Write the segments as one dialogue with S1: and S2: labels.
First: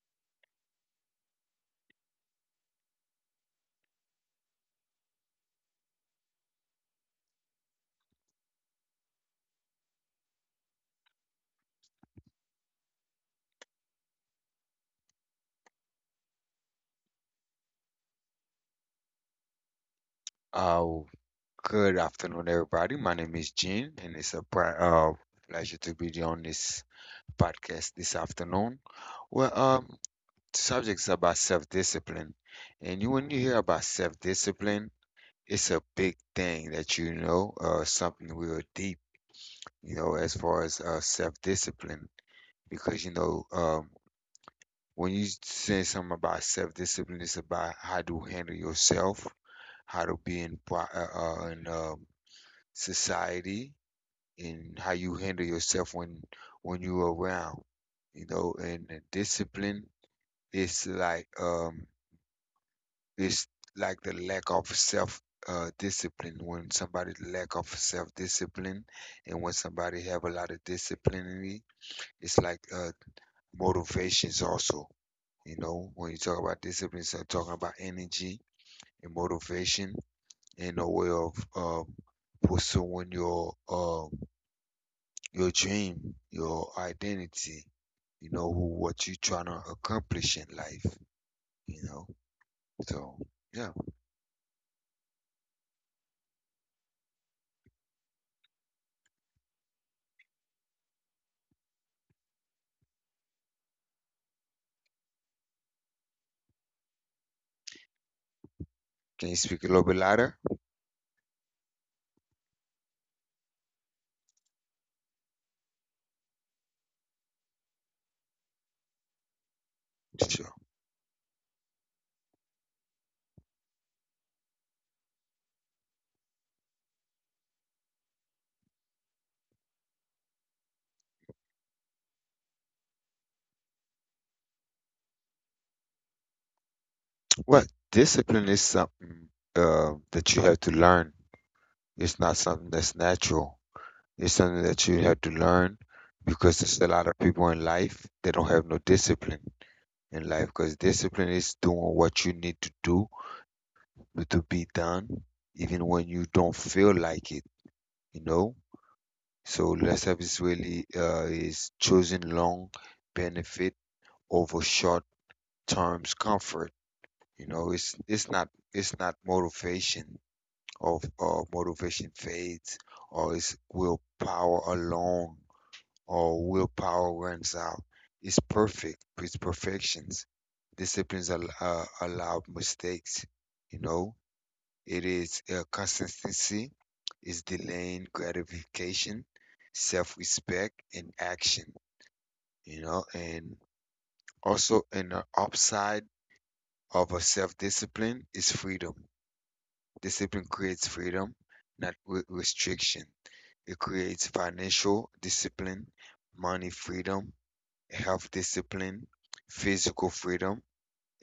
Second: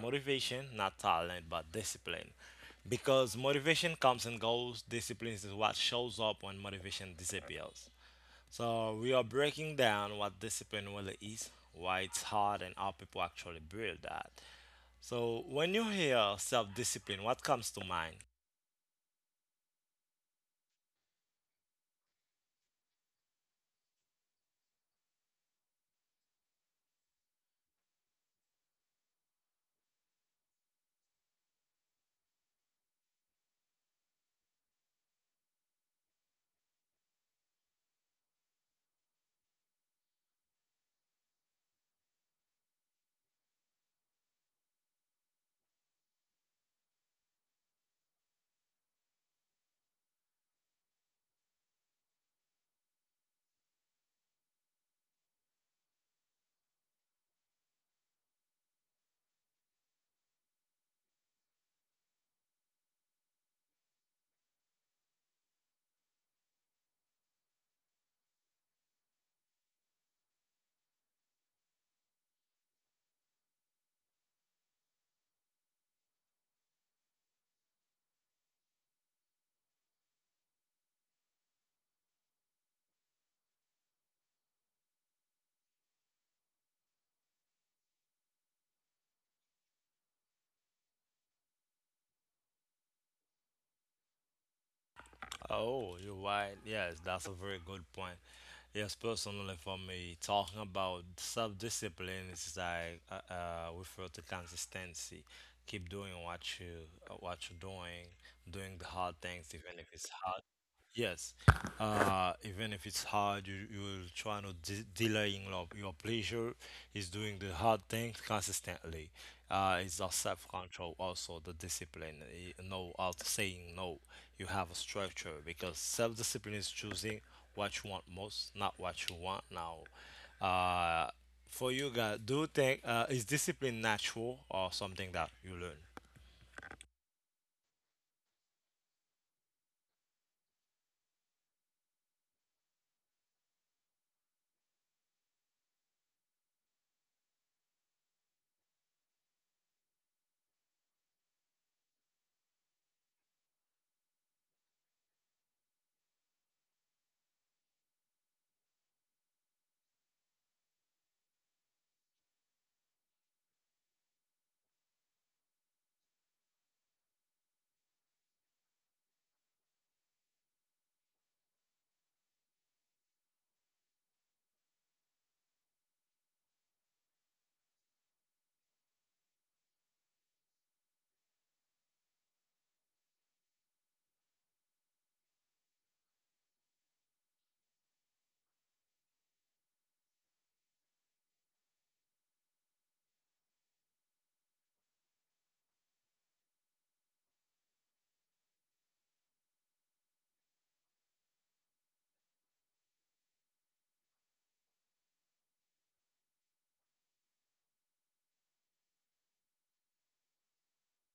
S1: motivation, not talent, but discipline. Because motivation comes and goes, discipline is what shows up when motivation disappears. So we are breaking down what discipline really is, why it's hard, and how people actually build that. So when you hear self-discipline, what comes to mind?
S2: Oh, good afternoon, everybody. My name is Gene, and it's a pleasure to be on this podcast this afternoon. Well, the subject is about self-discipline, and when you hear about self-discipline, it's a big thing that something real deep, as far as self-discipline, because when you say something about self-discipline, it's about how to handle yourself, how to be in society and how you handle yourself when you're around and the discipline is like, it's like the lack of self discipline when somebody lack of self discipline and when somebody have a lot of discipline in it, it's like motivations also. You know, when you talk about discipline, so talking about energy and motivation and a way of pursuing your dream, your identity, you know, who, what you trying to accomplish in life, you know. So, yeah.
S1: Oh, you're right. Yes, that's a very good point. Yes, personally, for me, talking about self discipline is like refer to consistency. Keep doing what you what you're doing, doing the hard
S2: Can you
S1: things
S2: speak a
S1: even
S2: little
S1: if
S2: bit
S1: it's
S2: louder?
S1: hard. Yes, even if it's hard, you will try not de delaying love. Your pleasure is doing the hard thing consistently. It's the
S2: Sure.
S1: self-control, also the discipline. You know, out saying no. You have a structure because self-discipline is choosing what you want most, not what you want now. Uh, for you guys, do you think is discipline natural or something that you learn?
S2: Well, discipline is something that you have to learn. It's not something that's natural. It's something that you have to learn because there's a lot of people in life they don't have no discipline in life, because discipline is doing what you need to do to be done even when you don't feel like it, you know. So lip service really is choosing long benefit over short terms comfort. You know, it's not, it's not motivation. Of Motivation fades, or it's willpower alone, or willpower runs out. It's perfections. Disciplines allow mistakes, you know. It is consistency, is delaying gratification, self-respect, and action. You know. And also an upside of a self-discipline is freedom. Discipline creates freedom, not restriction. It creates financial discipline, money freedom, health discipline, physical freedom,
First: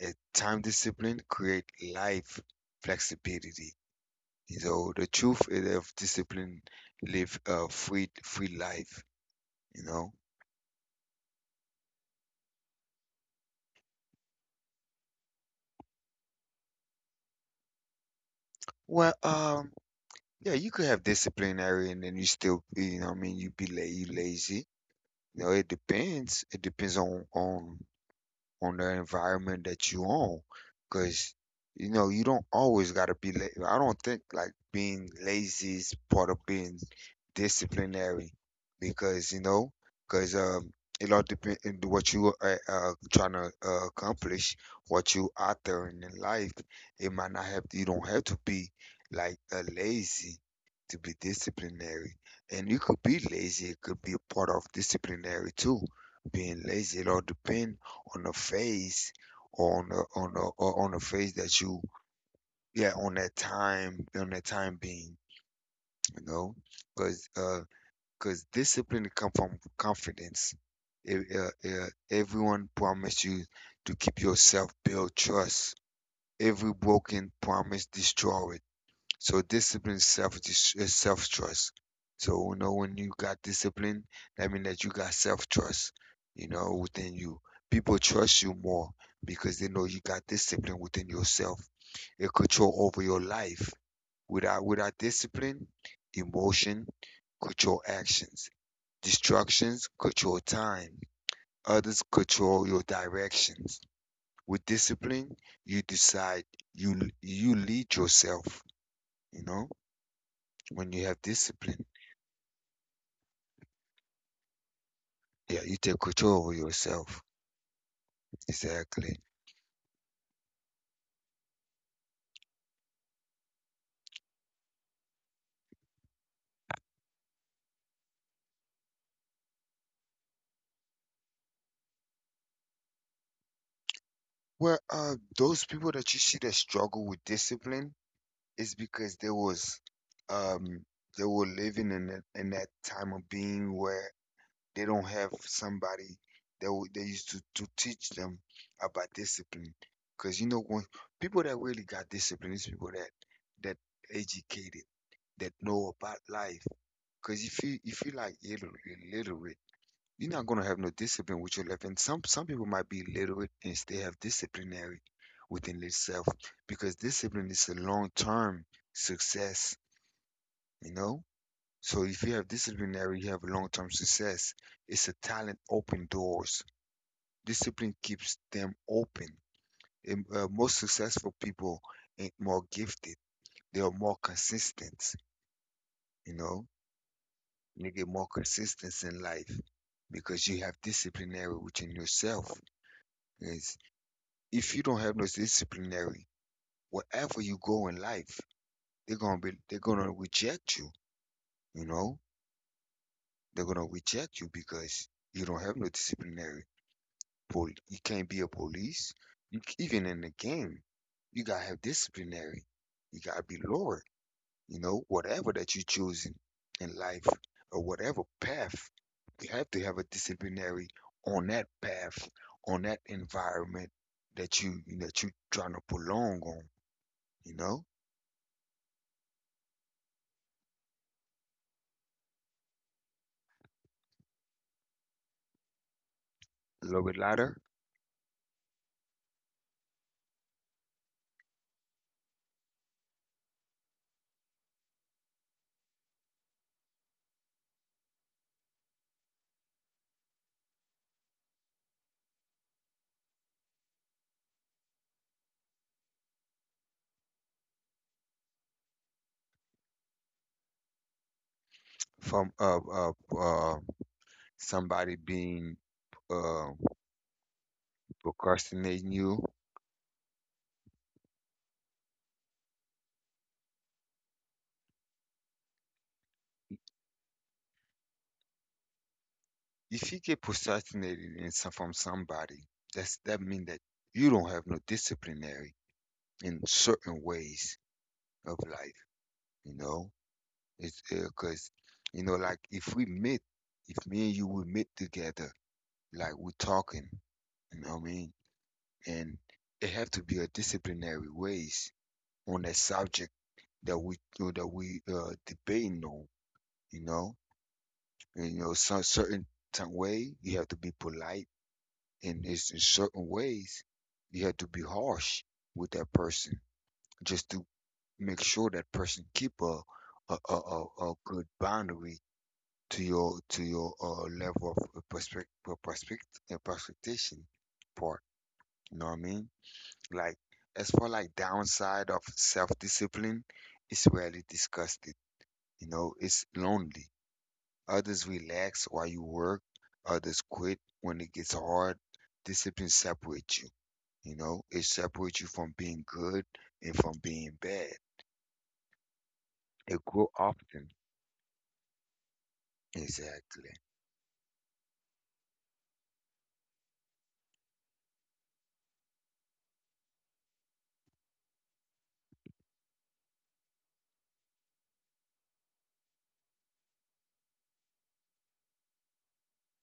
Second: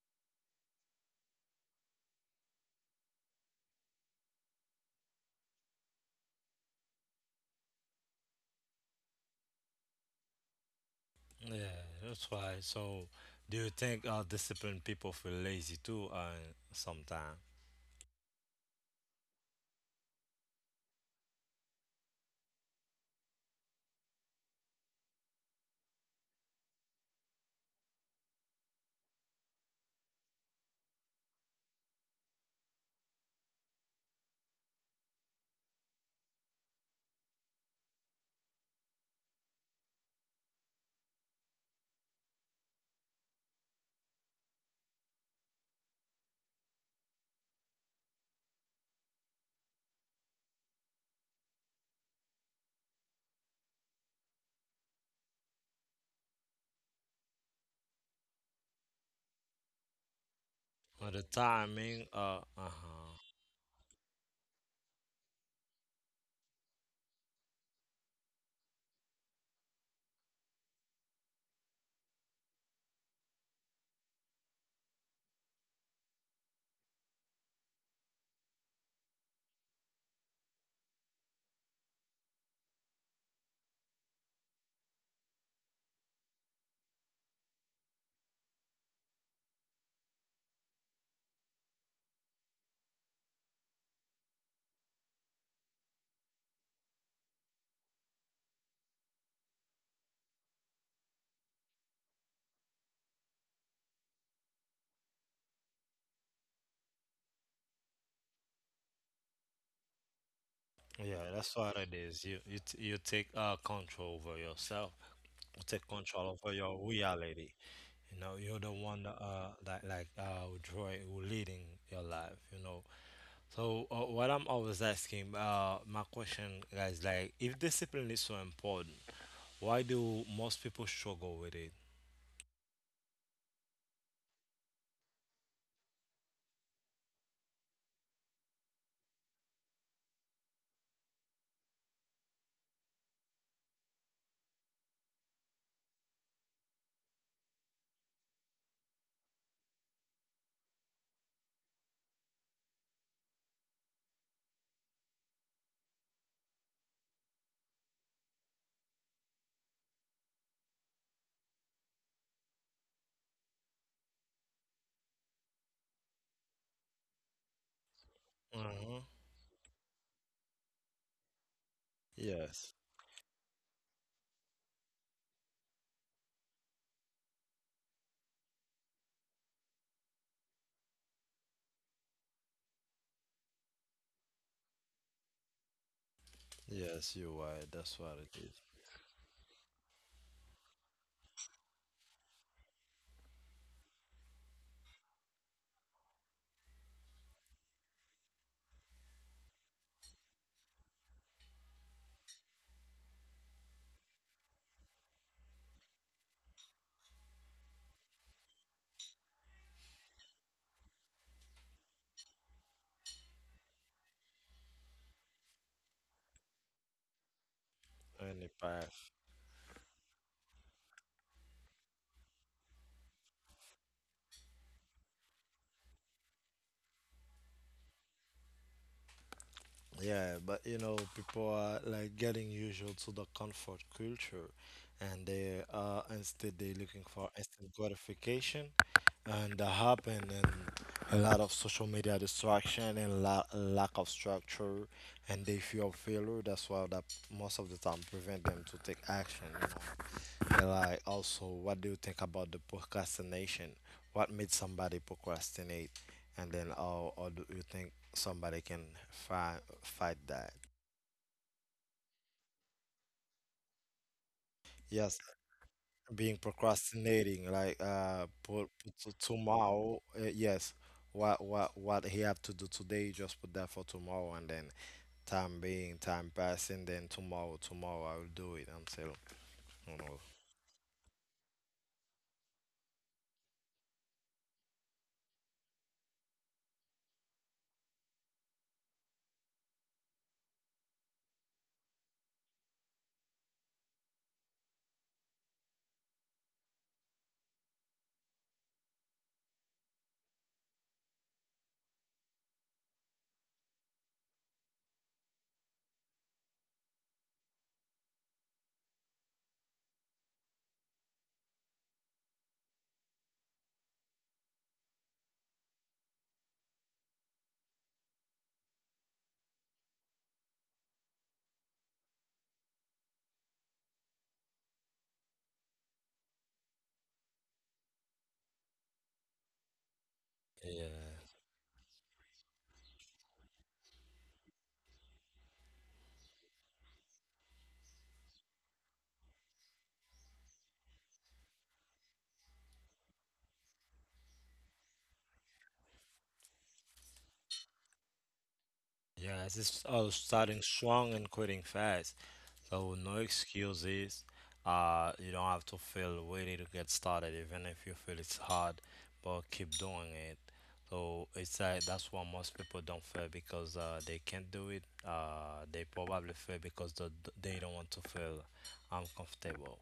S2: and time discipline create life flexibility. So the truth is of discipline live a free life, you know.
S1: Yeah, that's why. So, do you think disciplined people feel lazy too? Sometimes.
S2: Well, yeah, you could have disciplinary and then you still be, you know what I mean, you be la you lazy. You know, it depends. It depends on on the environment that you own, because you know you don't always got to be. I don't think like being lazy is part of being disciplinary, because you know, because it all depends on what you are trying to accomplish, what you out there in life. It might not have, you don't have to be like lazy to be disciplinary. And you could be lazy, it could be a part of disciplinary too. Being lazy, it all depends on the phase, or on the on the
S1: Or the
S2: phase that you,
S1: timing. Uh
S2: yeah, on
S1: huh.
S2: that time, on that time being, you know. because because discipline come from confidence. Everyone promised you to keep yourself build trust, every broken promise destroyed. So discipline is self, is self trust. So you know when you got discipline, that means that you got self trust. You know within you, people trust you more because they know you got discipline within yourself. A control over your life. Without discipline, emotion control actions. Distractions control time. Others control your directions. With discipline, you decide. You lead yourself. You know. When you have
S1: Yeah, that's what
S2: discipline,
S1: it is. You take control over yourself. You
S2: yeah, you
S1: take
S2: take
S1: control
S2: control
S1: over
S2: over
S1: your
S2: yourself.
S1: reality. You know, you're the one that
S2: Exactly.
S1: that like who drawing, who leading your life. You know. So what I'm always asking, my question, guys, like if discipline is so important, why do most people struggle with it?
S2: Well, those people that you see that struggle with discipline is because there was, um, they were living in that time of being where they don't have somebody they used to teach them about discipline. Because you know, when people that really got discipline is people that educated, that know about life. Because if you like illiterate, you're not gonna have no discipline with your left hand. Some people might be illiterate and still have disciplinary within itself, because discipline is a
S1: Uh
S2: long-term
S1: huh.
S2: success, you know? So if you have
S1: Yes,
S2: disciplinary, you have long-term success. It's a talent open doors. Discipline keeps them open. And, most successful people ain't more gifted. They are more consistent, you know?
S1: yes, you're right.
S2: You
S1: That's
S2: get
S1: what
S2: more
S1: it is.
S2: consistency in life because you have disciplinary within yourself. It's, if you don't have no disciplinary, wherever you go in life, they're gonna reject you. You know, they're gonna reject you because you don't have no disciplinary. You can't be a police. You, even in the game, you gotta have disciplinary. You gotta be lower. You know, whatever that you're choosing in life, or whatever
S1: Any
S2: path,
S1: path.
S2: you have to have a disciplinary on that path, on that environment that you're trying to prolong on. You know.
S1: Yeah, but you know, people are like getting usual to the comfort culture, and they are instead they
S2: A little
S1: looking
S2: bit
S1: for
S2: louder.
S1: instant gratification, and that happen in a lot of social media distraction and la lack of structure, and they feel failure. That's why that most of the time prevent them to take action. And like also, what do you think about the procrastination? What made somebody procrastinate? And then how do you think somebody can fight that?
S2: From uh, somebody
S1: Yes,
S2: being
S1: being
S2: uh,
S1: procrastinating, like put
S2: procrastinating
S1: to
S2: you.
S1: tomorrow. Yes, what he have to do today, just put that for tomorrow, and then time being, time passing, then tomorrow I will do it until, you
S2: If
S1: know.
S2: you get procrastinated in some, from somebody, that's that mean that you don't have no disciplinary in certain ways of life. You know, it's because you know, like if we meet, if me and you we meet together, like we're talking, you know what I mean, and it have to be a disciplinary ways on that subject that we that we debating on. You know, and, you know, some certain way you have to be polite, and it's in certain ways you have to be harsh with that person just to make sure that person keep a a, a, a, a good boundary to your to your level of perspective prospectation part. You know what I mean? Like as for
S1: Yeah.
S2: like downside of self discipline, it's rarely discussed. It, you know, it's lonely. Others relax while you work. Others quit when it gets hard. Discipline separates you. You know, it separates you from being good and from being bad.
S1: Yes, it's
S2: It
S1: all
S2: grow
S1: starting
S2: often.
S1: strong and quitting fast. So no
S2: Exactly.
S1: excuses. You don't have to feel ready to get started, even if you feel it's hard, but keep doing it. So it's like that's why most people don't fail because they can't do it. They probably fail because they don't want to feel uncomfortable.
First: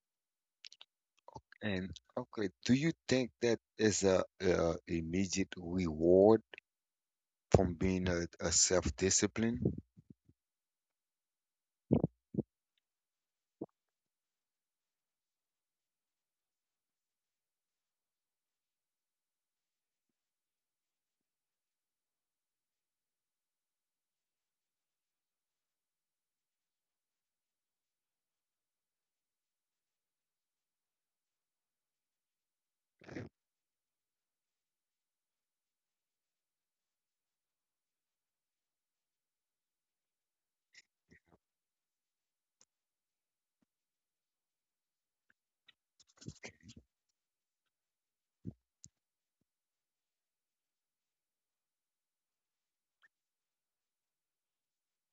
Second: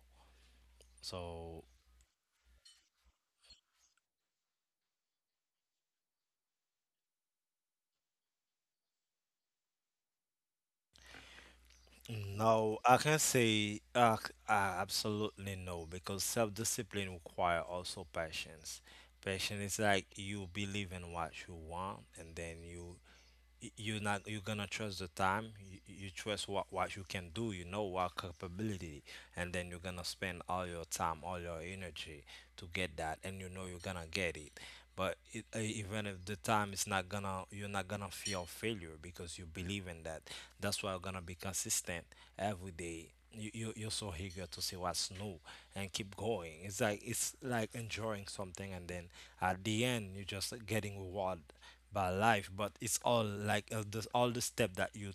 S1: So
S2: And okay, do you think that is a, immediate reward from being a self-discipline?
S1: no, I can't say absolutely no because self-discipline require also patience. Passion is like you believe in what you want and then you're not you're gonna trust the time you trust what you can do, you know what capability, and then you're gonna spend all your time, all your energy to get that, and you know you're gonna get it. But it, even if the time is not gonna, you're not gonna feel failure because you believe in that. That's why you're gonna be consistent every day. You're so eager to see what's new and keep going. It's like it's like enjoying something, and then at the end you're just getting rewarded by life. But it's all like all the step that you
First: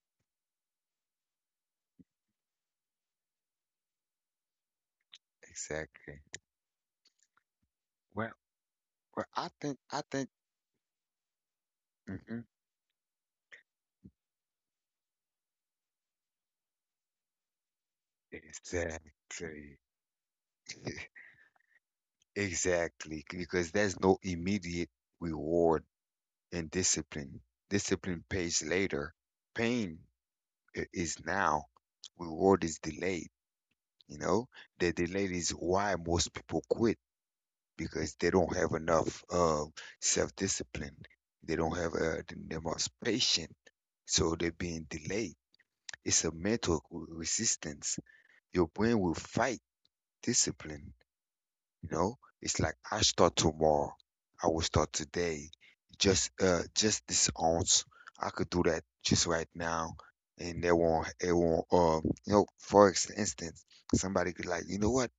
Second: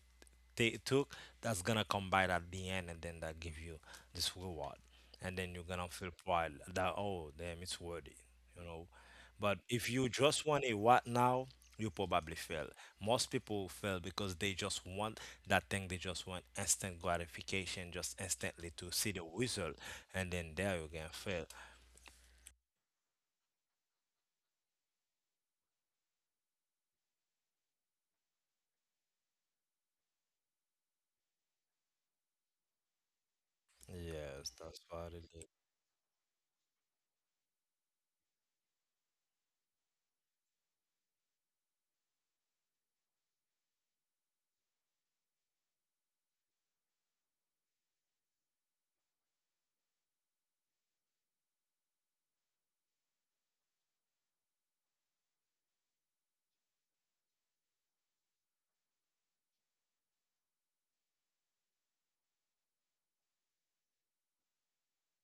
S1: they took, that's gonna combine at the end, and then that give you this reward, and then you're gonna feel
S2: Exactly.
S1: proud that oh damn, it's worth it,
S2: Well,
S1: you know.
S2: well, I
S1: But
S2: think
S1: if
S2: I
S1: you
S2: think
S1: just want a what now, you probably
S2: Hmm.
S1: fail. Most people fail because they just want that thing, they just want instant gratification, just instantly to see the result,
S2: Exactly.
S1: and then there you can fail.
S2: Exactly, because there's no immediate reward in discipline. Discipline pays later. Pain is now. Reward is delayed. You know,
S1: Yes, that's
S2: the
S1: what it
S2: delay
S1: is.
S2: is why most people quit because they don't have enough self-discipline. They don't have the most patience, so they're being delayed. It's a mental resistance. Your brain will fight discipline. You know, it's like I start tomorrow. I will start today. Just this ounce. I could do that just right now. And they won't it won't you know, for instance, somebody could like, you know what?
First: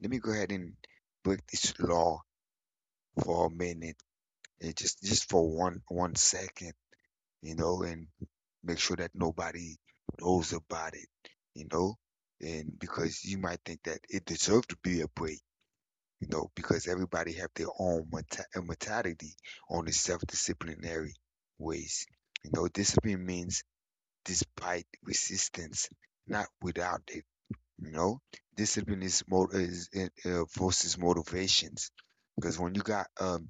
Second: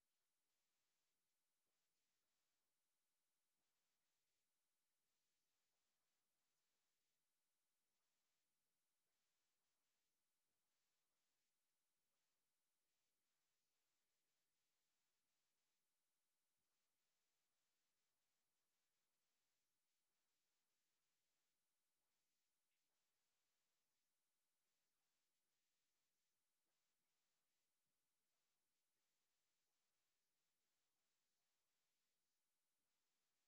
S2: Let me go ahead and break this law for a minute and just for one second, you know, and make sure that nobody knows about it, you know? And because you might think that it deserved to be a break, you know, because everybody have their own mentality on the self-disciplinary ways. You know, discipline means despite resistance, not without it. You know, discipline is versus motivations, because when you got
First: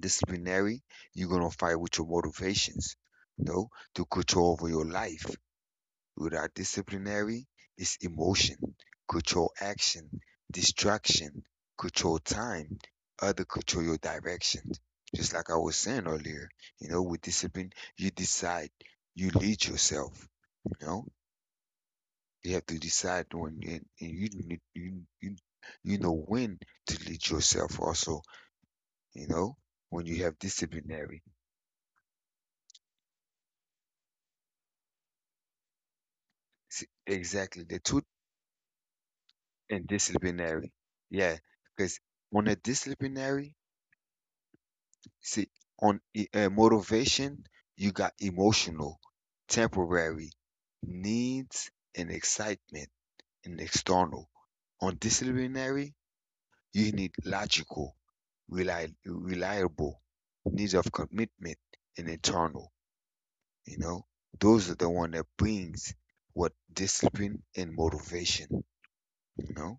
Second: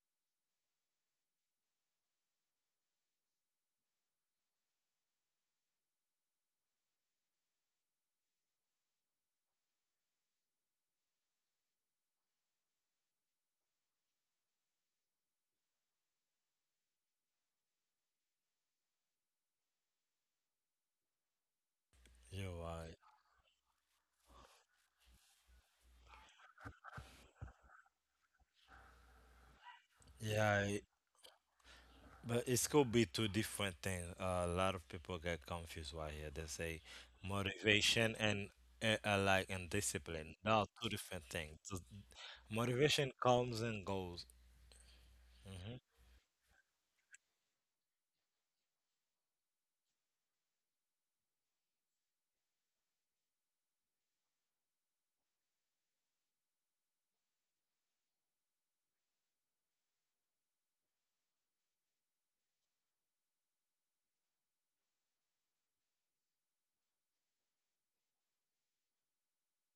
S2: disciplinary, you're gonna fight with your motivations. You know, to control over your life. Without disciplinary is emotion, control action, distraction, control time, other control your direction. Just like I was saying earlier, you know, with discipline, you decide, you lead yourself, you know. You
S1: You're
S2: have to
S1: right.
S2: decide when, and you you you know when to lead yourself also, you know, when you have
S1: Yeah.
S2: disciplinary.
S1: But it could be two different things. A lot of people get confused right here. They say
S2: See, exactly the two
S1: motivation and and
S2: and
S1: discipline. They are
S2: disciplinary.
S1: two different
S2: Yeah,
S1: things. So,
S2: because on a
S1: motivation
S2: disciplinary,
S1: comes and goes.
S2: see,
S1: Mhm.
S2: on motivation, you got emotional, temporary, needs, and excitement, and external. On disciplinary, you need logical, reliable, needs of commitment, and internal. You know, those are the one that brings what discipline and motivation. You know.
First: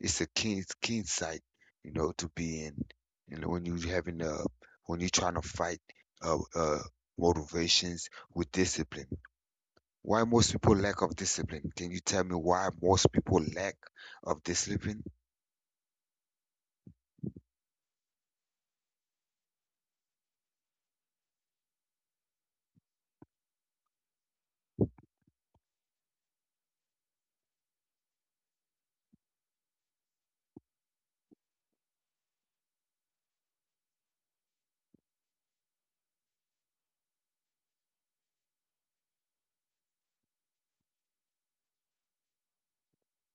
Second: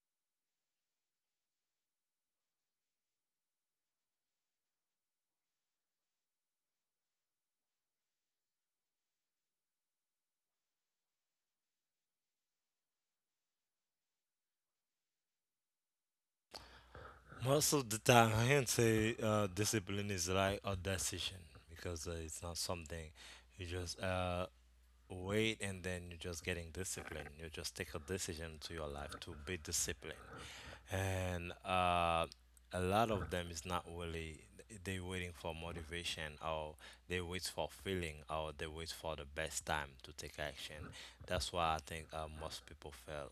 S2: It's a keen sight, you know, to be in. You know, when you having when you're trying to fight uh, uh motivations with discipline. Why most people lack of discipline? Can you tell me why most people lack of discipline?
S1: Most of the time, I can say discipline is like a decision because it's not something you just wait and then you're just getting disciplined. You just take a decision to your life to be disciplined. And a lot of them is not really, they waiting for motivation, or they wait for feeling, or they wait for the best time to take action. That's why I think most people fail.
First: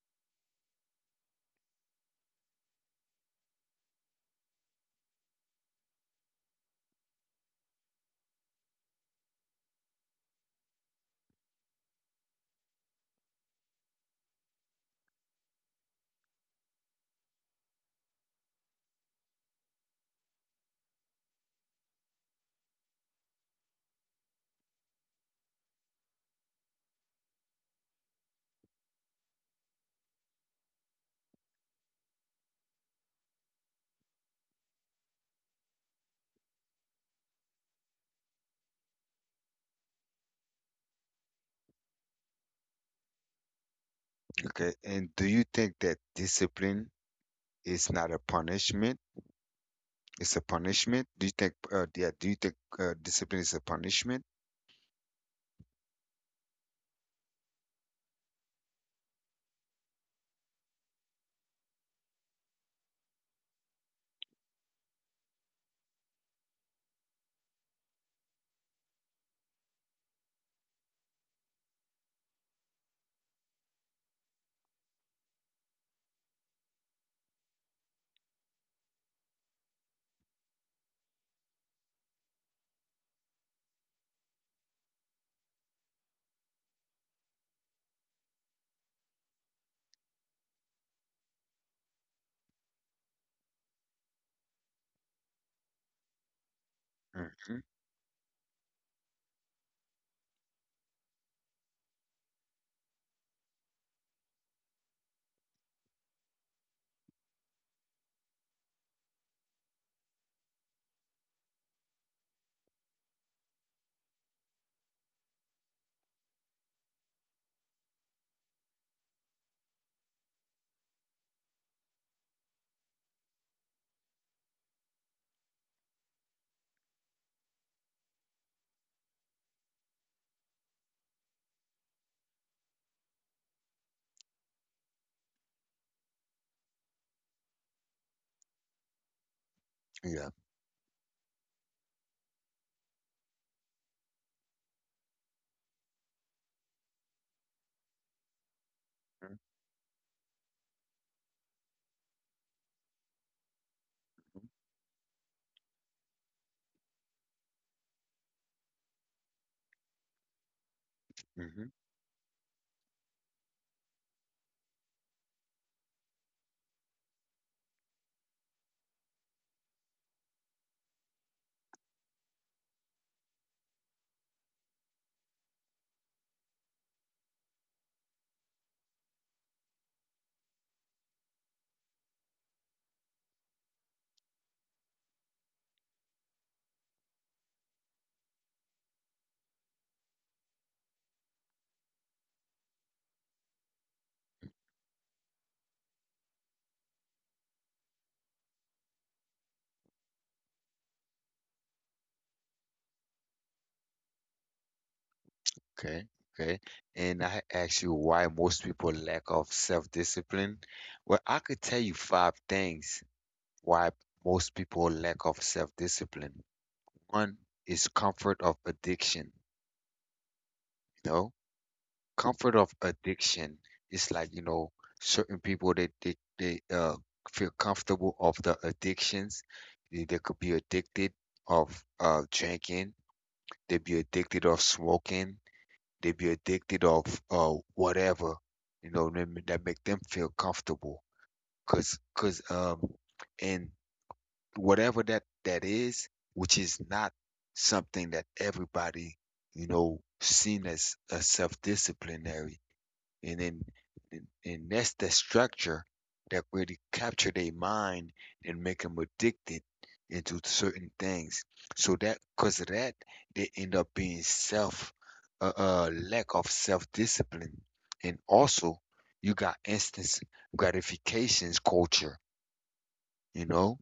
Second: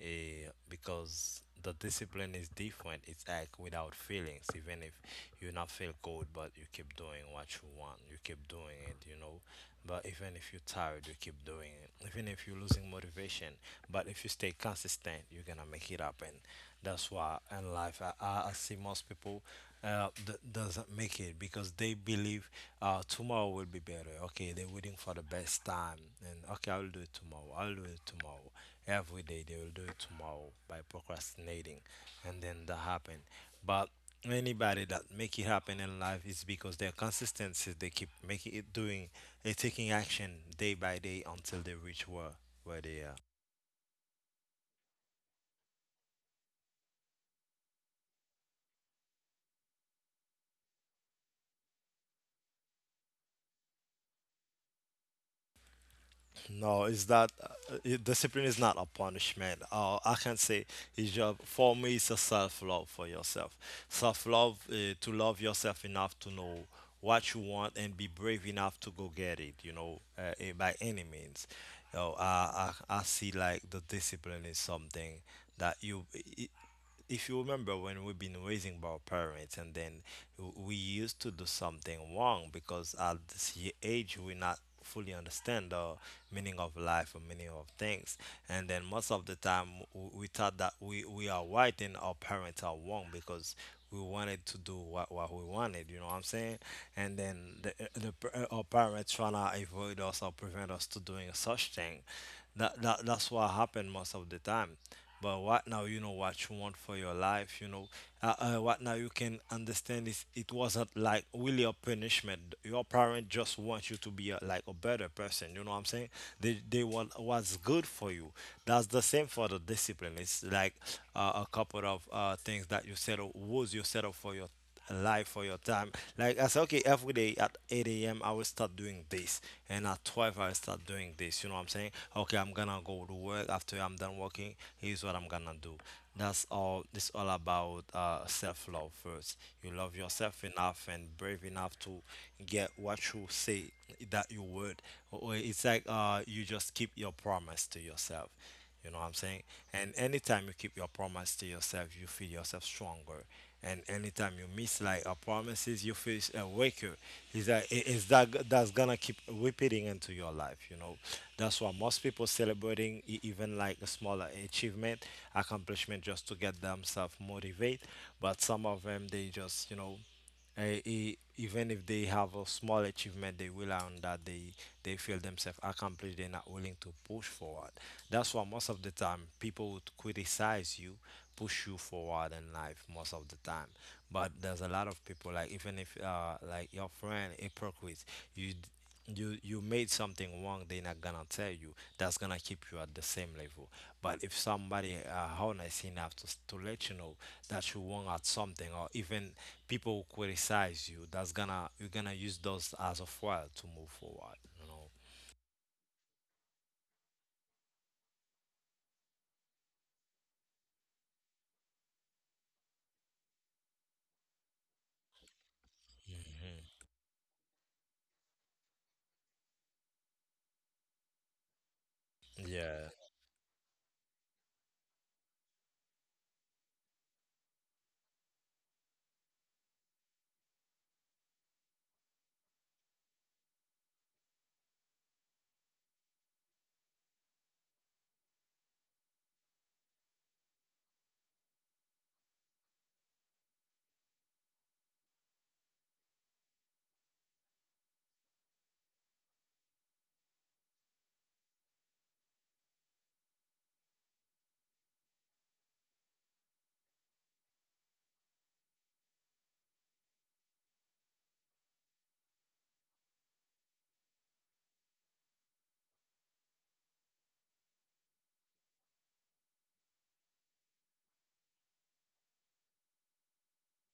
S1: Eh, because the discipline is different, it's act without feelings. Even if you not feel good, but you keep doing what you want, you keep doing it, you know. But even if you're tired, you keep doing it, even if you're losing motivation, but if you stay consistent, you're gonna make it happen. That's why in life I see most people doesn't make it because they believe tomorrow will be better. Okay, they're waiting for the best time, and okay, I'll do it tomorrow. I'll do it tomorrow. Every day they will do it tomorrow by procrastinating, and then that happen. But anybody that make it happen in life is because their consistency. They keep making it doing, they taking action day by day until they reach where they are.
S2: Okay, and do you think that discipline, it's not a punishment. It's a punishment. Do you think? Yeah. Do you think discipline is a punishment?
S1: No, is that discipline is not a punishment. I can say it's just for me. It's a self-love for yourself. Self-love to love yourself enough to know what you want and be brave enough to go get it. You know, by any means. You know, I see like the discipline is something that you, if you remember when we've been raising by our parents, and then we used to do something wrong because at this age we not fully understand the meaning of life or meaning of things. And then most of the time we thought that we are right and our parents are wrong because we wanted to do what we wanted, you know what I'm saying. And then
S2: Hmm.
S1: the, our parents trying to avoid us or prevent us to doing such thing, that's what happened most of the time. But what now, you know what you want for your life. You know, what now you can understand is it wasn't like really a punishment. Your parent just want you to be a, like a better person. You know what I'm saying? They want what's good for you. That's the same for the discipline. It's like a couple of things that you set up, rules you set up for your life, for your time. Like I said, okay, every day at 8 a.m. I will start doing this, and at 12 I will start doing this. You know what I'm saying? Okay, I'm gonna go to work after I'm done working. Here's what I'm gonna do. That's all. It's all about self-love first. You love
S2: Yeah.
S1: yourself enough and brave enough to get what you say that you would. Or it's like you just keep your promise to yourself. You know what I'm saying? And anytime you keep your promise to yourself, you feel yourself stronger. And anytime you miss like a promises, you feel a weaker. Is that is that that's gonna keep repeating into your life? You know, that's
S2: Mm-hmm.
S1: why most people celebrating even like a smaller achievement, accomplishment, just to get themselves motivated. But some of them they just, you know. Even if they have a small achievement, they will on that they feel themselves accomplished. They're not willing to push forward. That's why most of the time people would criticize you, push you forward in life most of the time. But there's a lot of people like even if like your friend hypocrite, you you you made something wrong, they're not gonna tell you, that's gonna keep you at the same level. But if somebody honest enough to, to let you know that you're wrong at something, or even people who criticize you, that's gonna you're gonna use those as a foil to move forward. You
S2: Okay. Okay. And I asked you why most people lack of self-discipline. Well, I could tell you five things why most people lack of
S1: know.
S2: self-discipline.
S1: Hmm.
S2: One is comfort of addiction. You know, comfort of
S1: Yeah,
S2: addiction is like you know certain people they feel comfortable of the addictions they could be addicted of drinking they be addicted of smoking they be addicted of whatever you know that that make them feel comfortable. Cause um and whatever that is, which is not something that everybody, you know, seen as a self-disciplinary. And then and that's the structure that really capture their mind and make them addicted into certain things. So that because of that, they end up being self, lack of self-discipline. And also you got instant gratifications culture, you know.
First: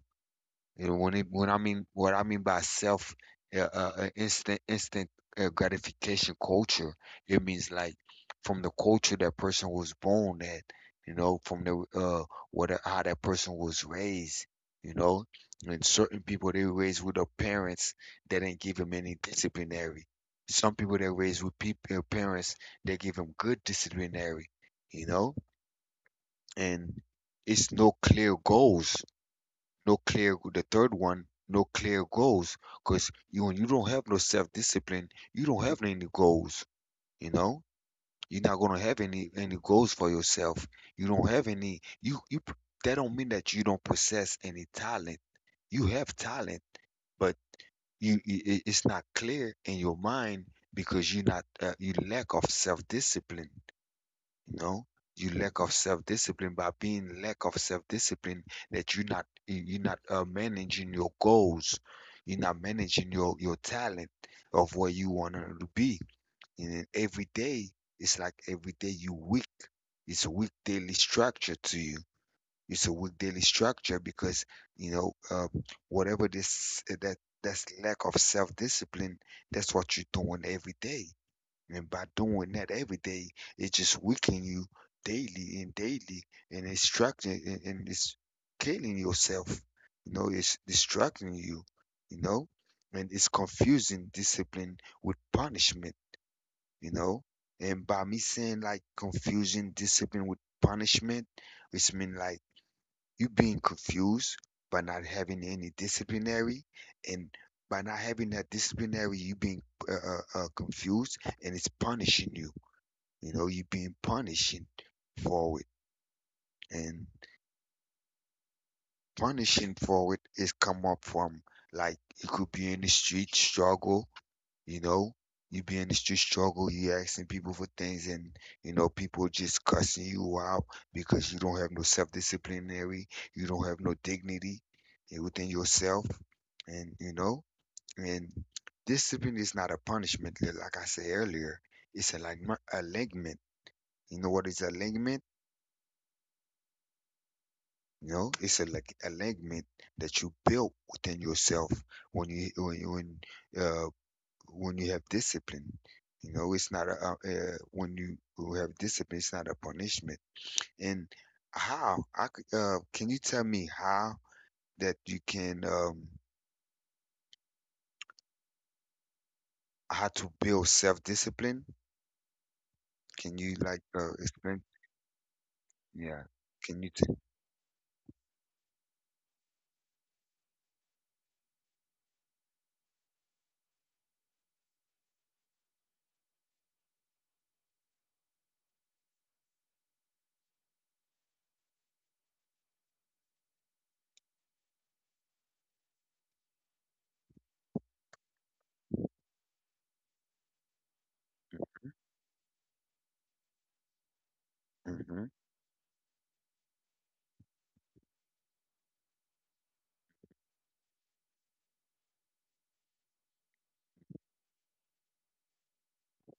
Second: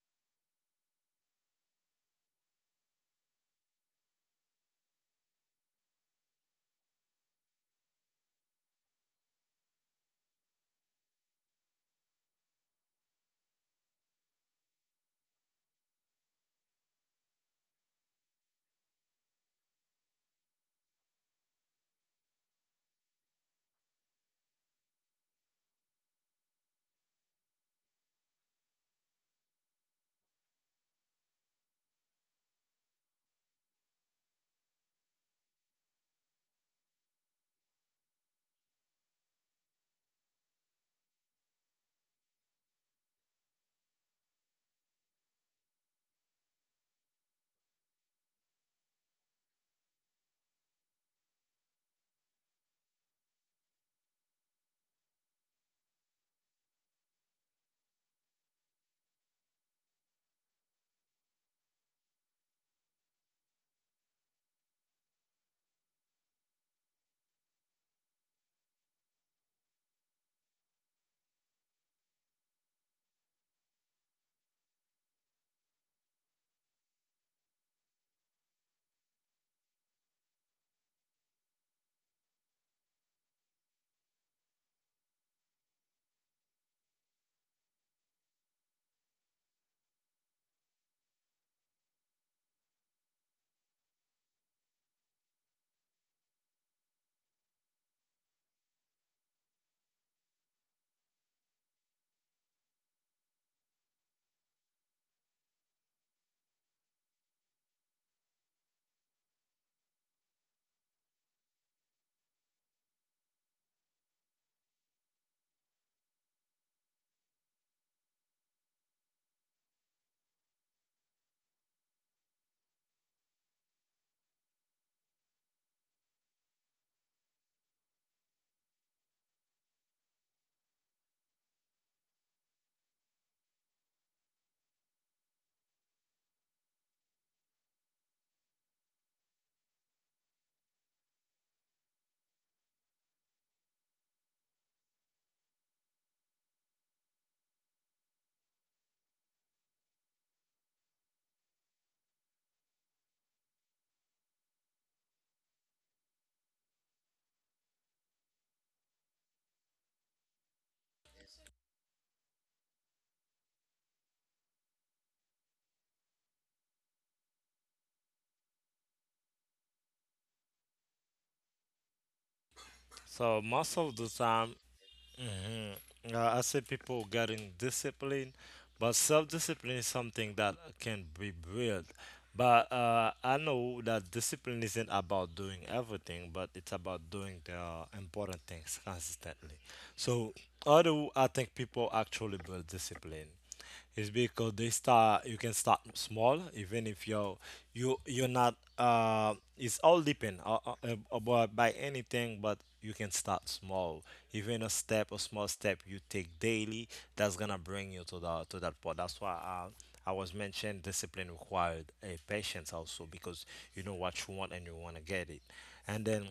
S2: You know, when it, when I mean what I mean by self, instant gratification culture, it means like from the culture that person was born at, you know, from the what how that person was raised, you know, and certain people they raised with their parents, they didn't give them any disciplinary. Some people they raised with people parents, they give them good disciplinary, you know, and it's no clear goals, no clear, the third one, no clear goals. Because you when you don't have no self-discipline, you don't have any goals, you know, you're not gonna have any goals for yourself. You don't have any you that don't mean that you don't possess any talent. You have talent, but it's not clear in your mind because you're not you lack of self-discipline. No, you lack of self-discipline by being lack of self-discipline, that you're not managing your goals. You're not managing your talent of where you want to be. And then every day, it's like every day you weak. It's a weak daily structure to you. It's a weak daily structure because you know whatever this that's lack of self-discipline. That's what you're doing every day. And by doing that every day, it just weakening you daily and daily, and it's structuring and it's killing yourself. You know, it's distracting you, you know, and it's confusing discipline with punishment, you know. And by me saying like confusing discipline with punishment, it's mean like you being confused by not having any disciplinary, and by not having that disciplinary, you being confused, and it's punishing you, you know, you're being punishing for it. And punishing for it is come up from, like, it could be in the street struggle, you know. You be in the street struggle, you asking people for things, and you know, people just cussing you out because you don't have no self disciplinary, you don't have no dignity, eh, within yourself, and you know, and discipline is not a punishment, like I said earlier. It's a like alignment. You know what is alignment? You know, it's a like alignment that you build within yourself when you uh when you have discipline. You know, it's not a when you who have discipline, it's not a punishment. And how can you tell me how that you can how to build self-discipline? Can
S1: so
S2: you like
S1: most of the time,
S2: explain?
S1: hmm,
S2: Yeah,
S1: I say
S2: can you
S1: people
S2: tell?
S1: getting discipline, but self-discipline is something that can be built. But I know that discipline isn't about doing everything, but it's about doing the important things consistently. So, although I think people actually build discipline? It's because they start. You can start small even if you're you're not it's all depend about by anything, but you can start small, even a step,
S2: Mm-hmm.
S1: a small step you take daily. That's gonna bring you to the to that point. That's why I was mentioned discipline required a patience, also because you know what you want and you want to get it, and then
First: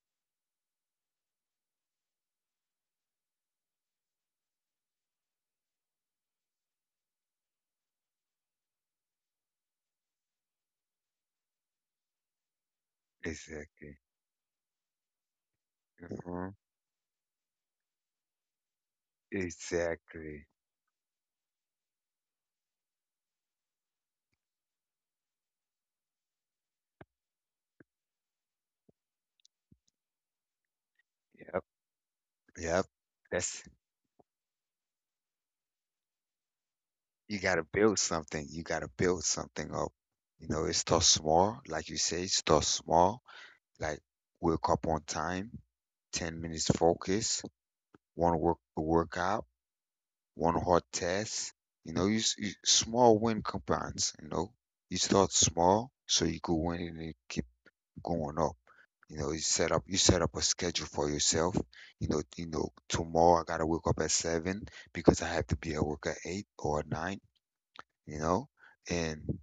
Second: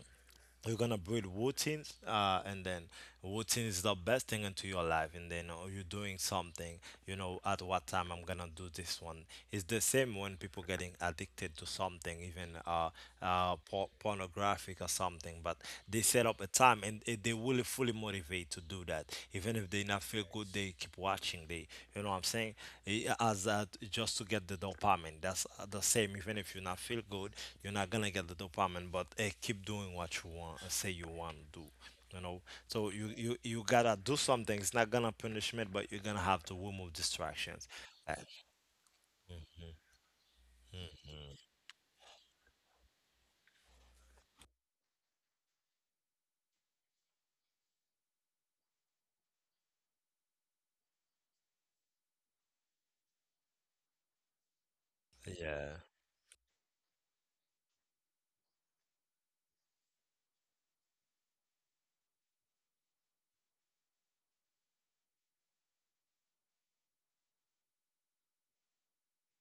S1: you're gonna build routines, and then routine is the best thing into your life. And then you're doing something, you know, at what time I'm gonna do this one. It's the same when people getting addicted to something, even
S2: Exactly.
S1: pornographic or something. But they set up a
S2: Hmm.
S1: time, and they will fully motivate to do that. Even if they not feel good,
S2: Exactly.
S1: they keep watching. They, you know what I'm saying. As just to get the dopamine, that's the same. Even if you not feel good, you're not gonna get the dopamine, but keep doing what you want, say you want to
S2: Yep.
S1: do, you know.
S2: Yep.
S1: So you
S2: That's
S1: gotta do something. It's not gonna punishment, but you're gonna have to remove
S2: you got to
S1: distractions.
S2: build
S1: Uh,
S2: something. You got to build something up. You know, it starts small, like you say, start small. Like wake up on time, 10 minutes focus, one work workout, one hard test. You know, you small win compounds. You know, you start
S1: yeah.
S2: small so you go win and you keep going up. You know, you set up a schedule for yourself. You know tomorrow I gotta wake up at seven because I have to be at work at eight or nine. You know, and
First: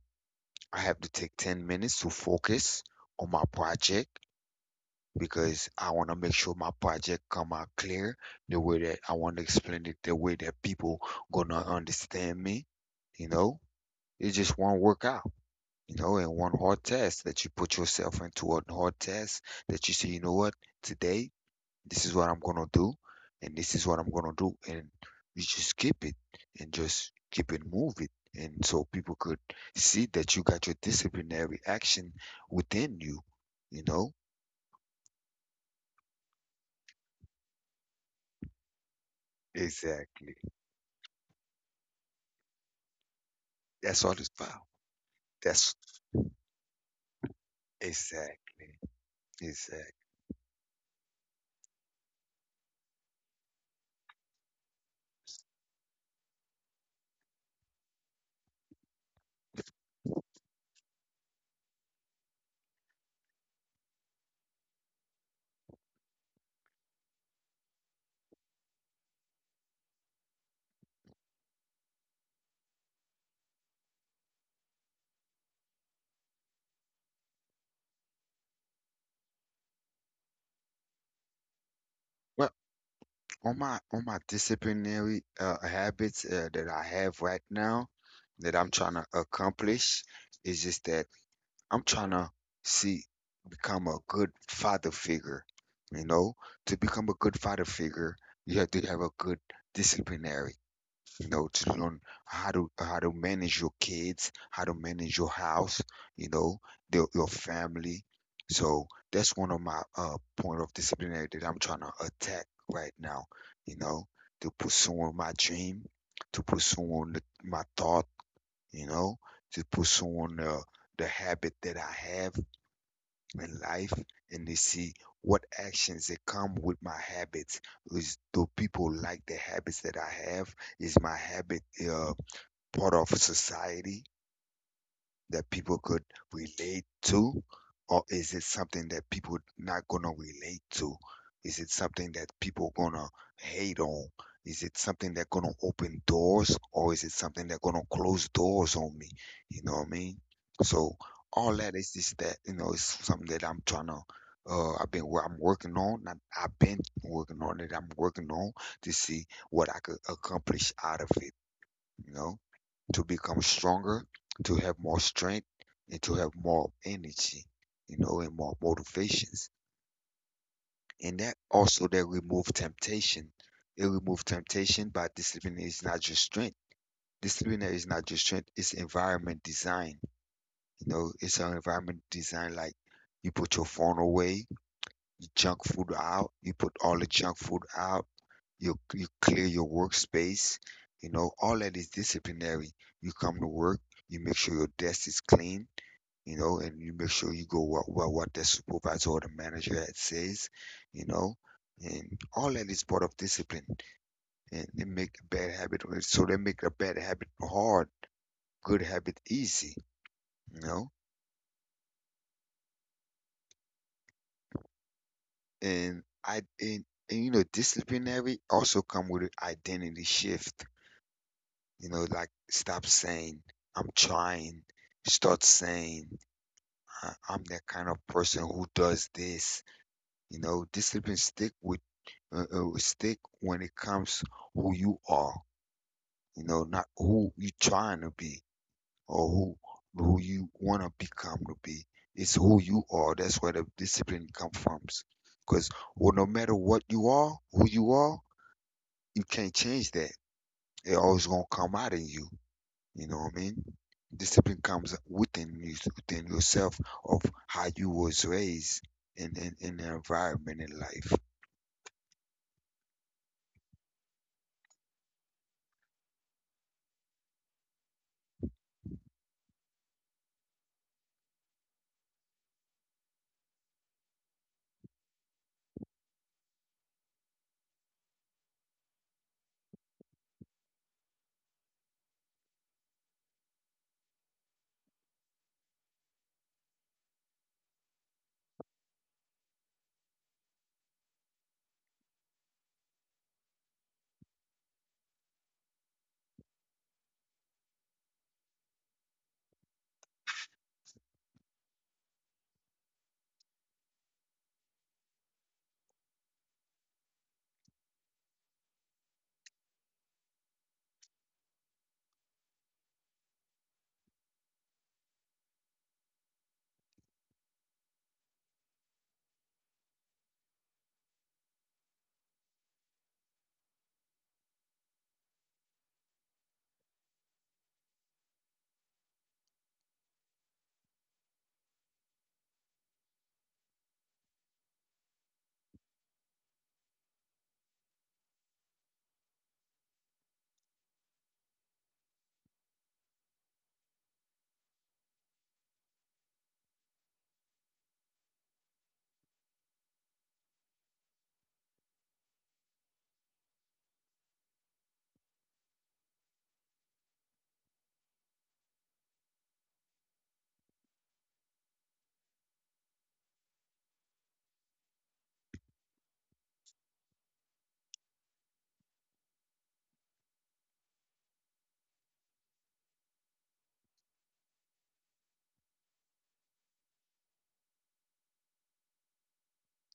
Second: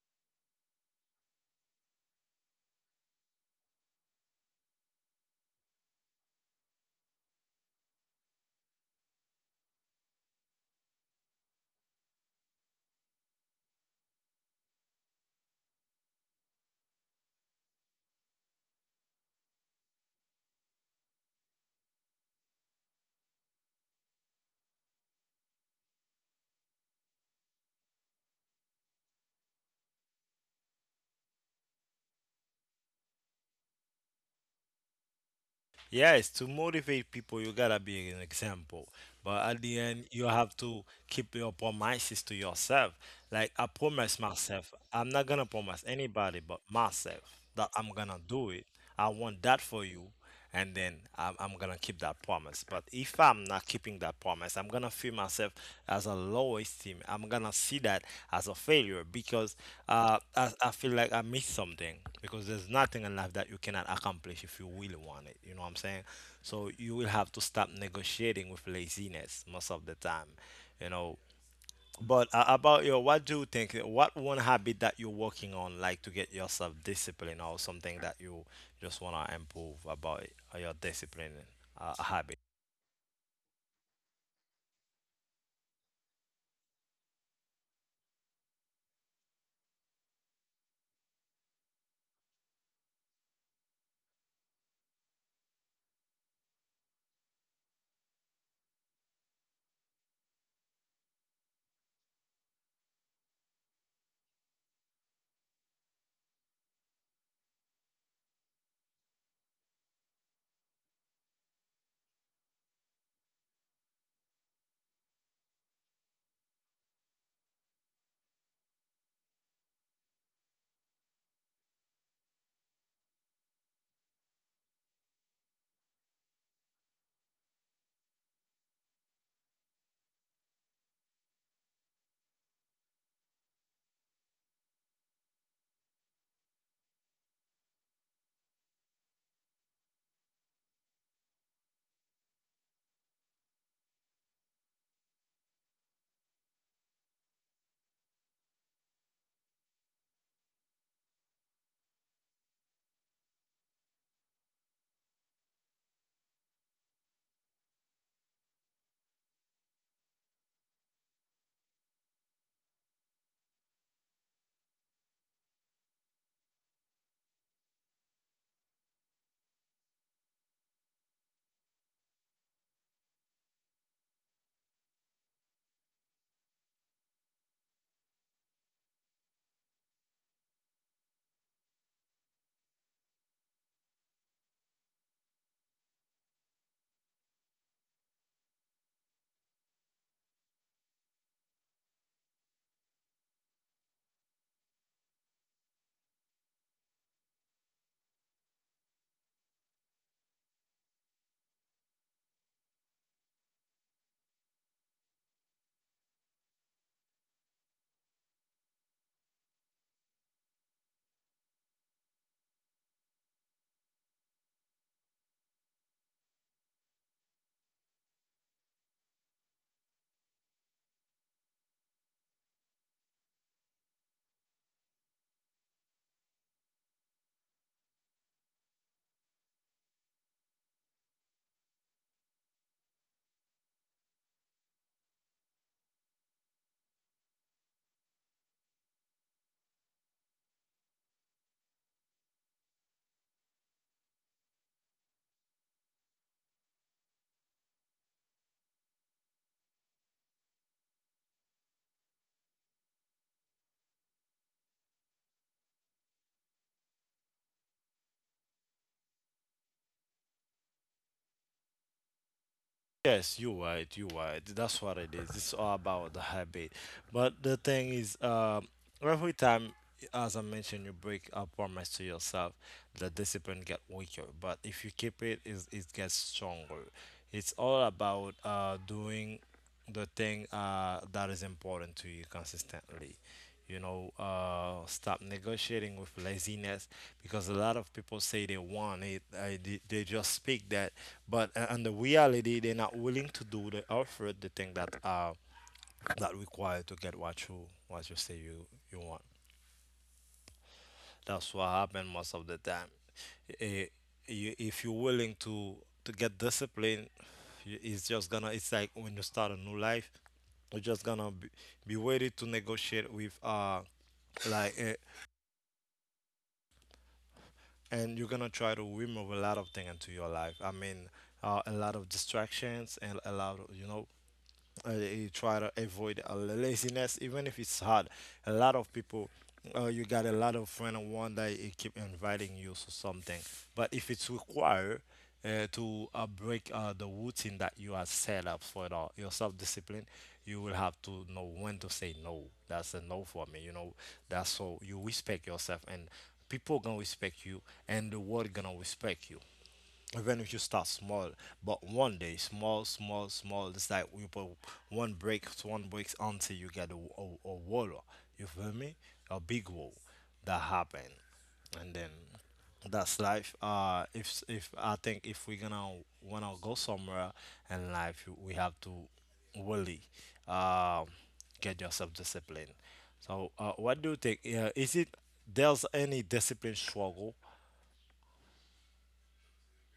S2: I have to take 10 minutes to focus on my project because I want to make sure my project come out clear the way that I want to explain it, the way that people gonna understand me. You know, it's just one workout, you know, and one hard test, that you put yourself into a hard test that you say, you know what, today this is what I'm gonna do, and this is what I'm gonna do, and you just keep it and just keep it move it. And so people could see that you got your disciplinary action within you, you know?
S1: Yes, to motivate people, you gotta be an example. But at the end, you
S2: Exactly.
S1: have to keep your promises to yourself. Like I
S2: That's all
S1: promise
S2: it's about.
S1: myself, I'm not gonna
S2: That's
S1: promise anybody but myself that I'm gonna do it.
S2: exactly.
S1: I want that for
S2: Exactly.
S1: you, and then I'm gonna keep that promise. But if I'm not keeping that promise, I'm gonna feel myself as a low esteem. I'm gonna see that as a failure because I feel like I missed something, because there's nothing in life that you cannot accomplish if you really want it. You know what I'm saying? So you will have to stop negotiating with laziness most of the time. You know. But about your, what do you think? What one habit that you're working on, like to get yourself discipline, or something that you just wanna improve about it, or your discipline habit?
S2: Well, on my disciplinary habits that I have right now that I'm trying to accomplish is just that. I'm trying to see, become a good father figure. You know, to become a good father figure, you have to have a good disciplinary. You know, to learn how to manage your kids, how to manage your house. You know, the, your family. So that's one of my point of disciplinary that I'm trying to attack right now. You know, to pursue my dream, to pursue the, my thought, you know, to put on the habit that I have in life, and they see what actions that come with my habits. Is do people like the habits that I have? Is my habit uh, part of society that people could relate to, or is it something that people not gonna relate to? Is it something that people gonna hate on? Is it something that gonna open doors, or is it something that gonna close doors on me? You know what I mean? So all that is just that, you know, it's something that I'm trying to. I've been where I'm working on. Not I've been working on it. I'm working on to see what I could accomplish out of it. You know, to become stronger, to have more strength, and to have more energy, you know, and more motivations. And that also that remove temptation. It remove temptation, by discipline is not just strength. Discipline is not just strength, it's environment design. You know, it's an environment design, like you put your phone away, junk food out. You put all the junk food out. You clear your workspace. You know, all that is disciplinary. You come to work. You make sure your desk is clean. You know, and you make sure you go what what the supervisor or the manager had says. You know, and all that is part of discipline. And they make a bad habit. So they make a bad habit hard. Good habit easy. You know, and and you know disciplinary also come with an identity shift. You know, like stop saying I'm trying. Start saying I'm that kind of person who does this. You know, discipline stick with stick when it comes who you are. You know, not who you trying to be, or who you want to become to be. It's who you are. That's where the discipline comes from. Because, well, no matter what you are, who you are, you can't change that. It always gonna come out in you. You know what I mean? Discipline comes within you, within yourself, of how you was raised in, in the environment in life.
S1: Yes, you're right. You're right. That's what it is. It's all about the habit. But the thing is, every time, as I mentioned, you break a promise to yourself, the discipline get weaker. But if you keep it, it gets stronger. It's all about doing the thing that is important to you consistently. You know, stop negotiating with laziness, because a lot of people say they want it. They just speak that, but in the reality, they're not willing to do the effort, the thing that that required to get what you say you want. That's what happens most of the time. Eh, you, if you're willing to get disciplined, you- it's just gonna. It's like when you start a new life, you're just gonna be ready to negotiate with like and you're gonna try to remove a lot of things into your life. I mean, a lot of distractions and a lot of you know you try to avoid laziness, even if it's hard. A lot of people, you got a lot of friend and one that it keep inviting you to something. But if it's required to break the routine that you are set up for it, all your self-discipline, you will have to know when to say no. That's a no for me, you know. That's, so you respect yourself, and people gonna respect you, and the world gonna respect you, even if you start small. But one day, small, small, small, it's like you put one break, one breaks, until you get a wall, you feel me, a big wall. That happen, and then that's life. If I think if we're gonna wanna go somewhere in life, you- we have to really um get yourself disciplined. So what do you think, yeah, is it, there's any discipline struggle?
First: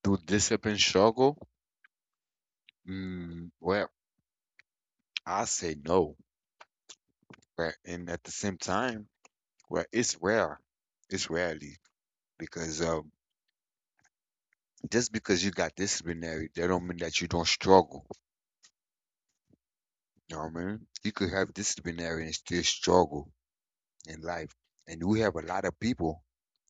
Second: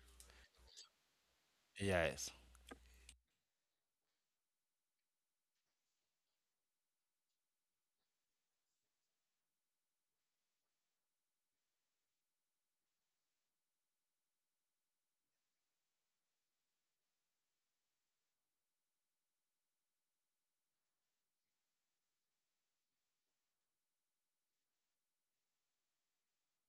S2: Do discipline struggle?
S1: Yes.
S2: Mm, well, I say no. But and at the same time, well, it's rare. It's rarely because just because you got disciplinary, that don't mean that you don't struggle. You know what I mean? You could have disciplinary and still struggle in life. And we have a lot of people,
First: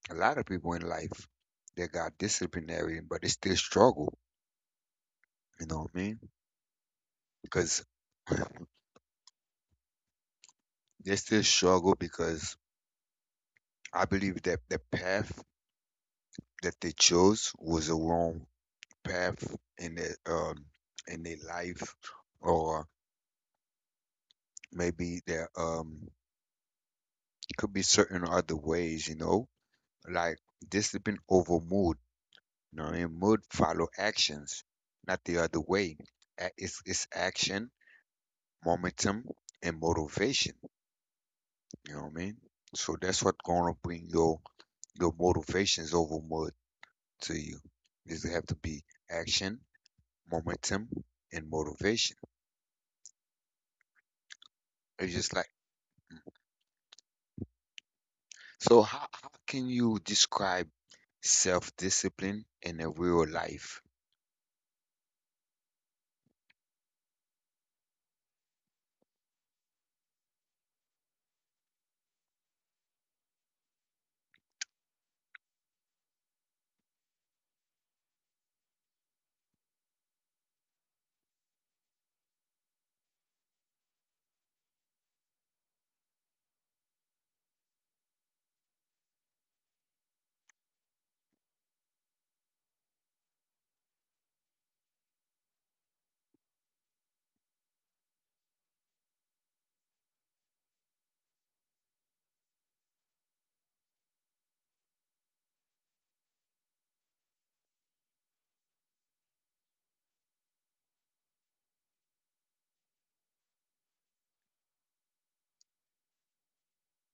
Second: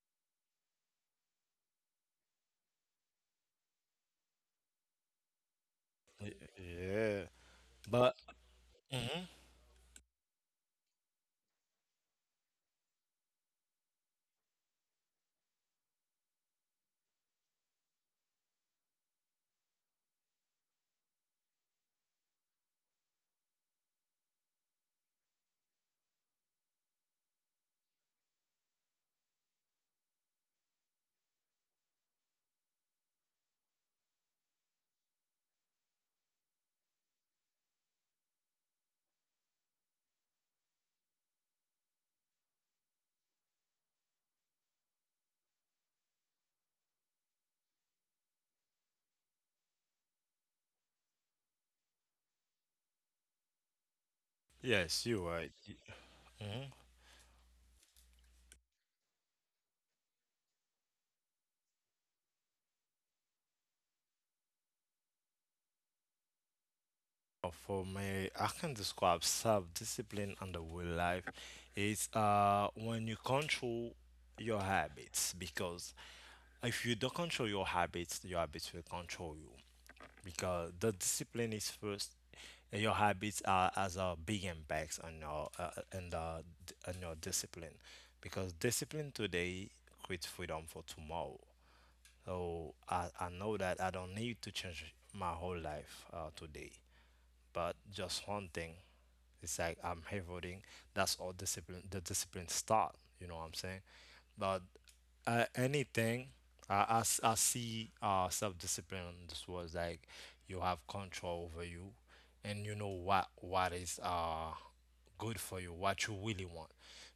S2: a lot of people in life that got disciplinary, but they still struggle. You know what I mean?
S1: Y- yeah.
S2: Because
S1: But mhm,
S2: they still struggle because I believe that the path that they chose was a wrong path in their life, or maybe there could be certain other ways, you know, like discipline over mood. You know what I mean? Mood follow actions, not the other way. It's action, momentum, and motivation. You know what I mean? So that's what's gonna bring your motivations over mood to you. Is have to be action, momentum, and motivation.
S1: yes,
S2: It's
S1: you're
S2: just like
S1: right. Hmm.
S2: so. How can you describe self discipline in a real life?
S1: For me, I can describe self-discipline in the real life. It's when you control your habits, because if you don't control your habits will control you. Because the discipline is first, and your habits are as a big impacts on your on your discipline. Because discipline today creates freedom for tomorrow. Oh, I know that I don't need to change my whole life today, but just one thing. It's like I'm here voting. That's all discipline. The discipline start. You know what I'm saying? But anything I see self-discipline in this was like you have control over you, and you know what is good for you, what you really want.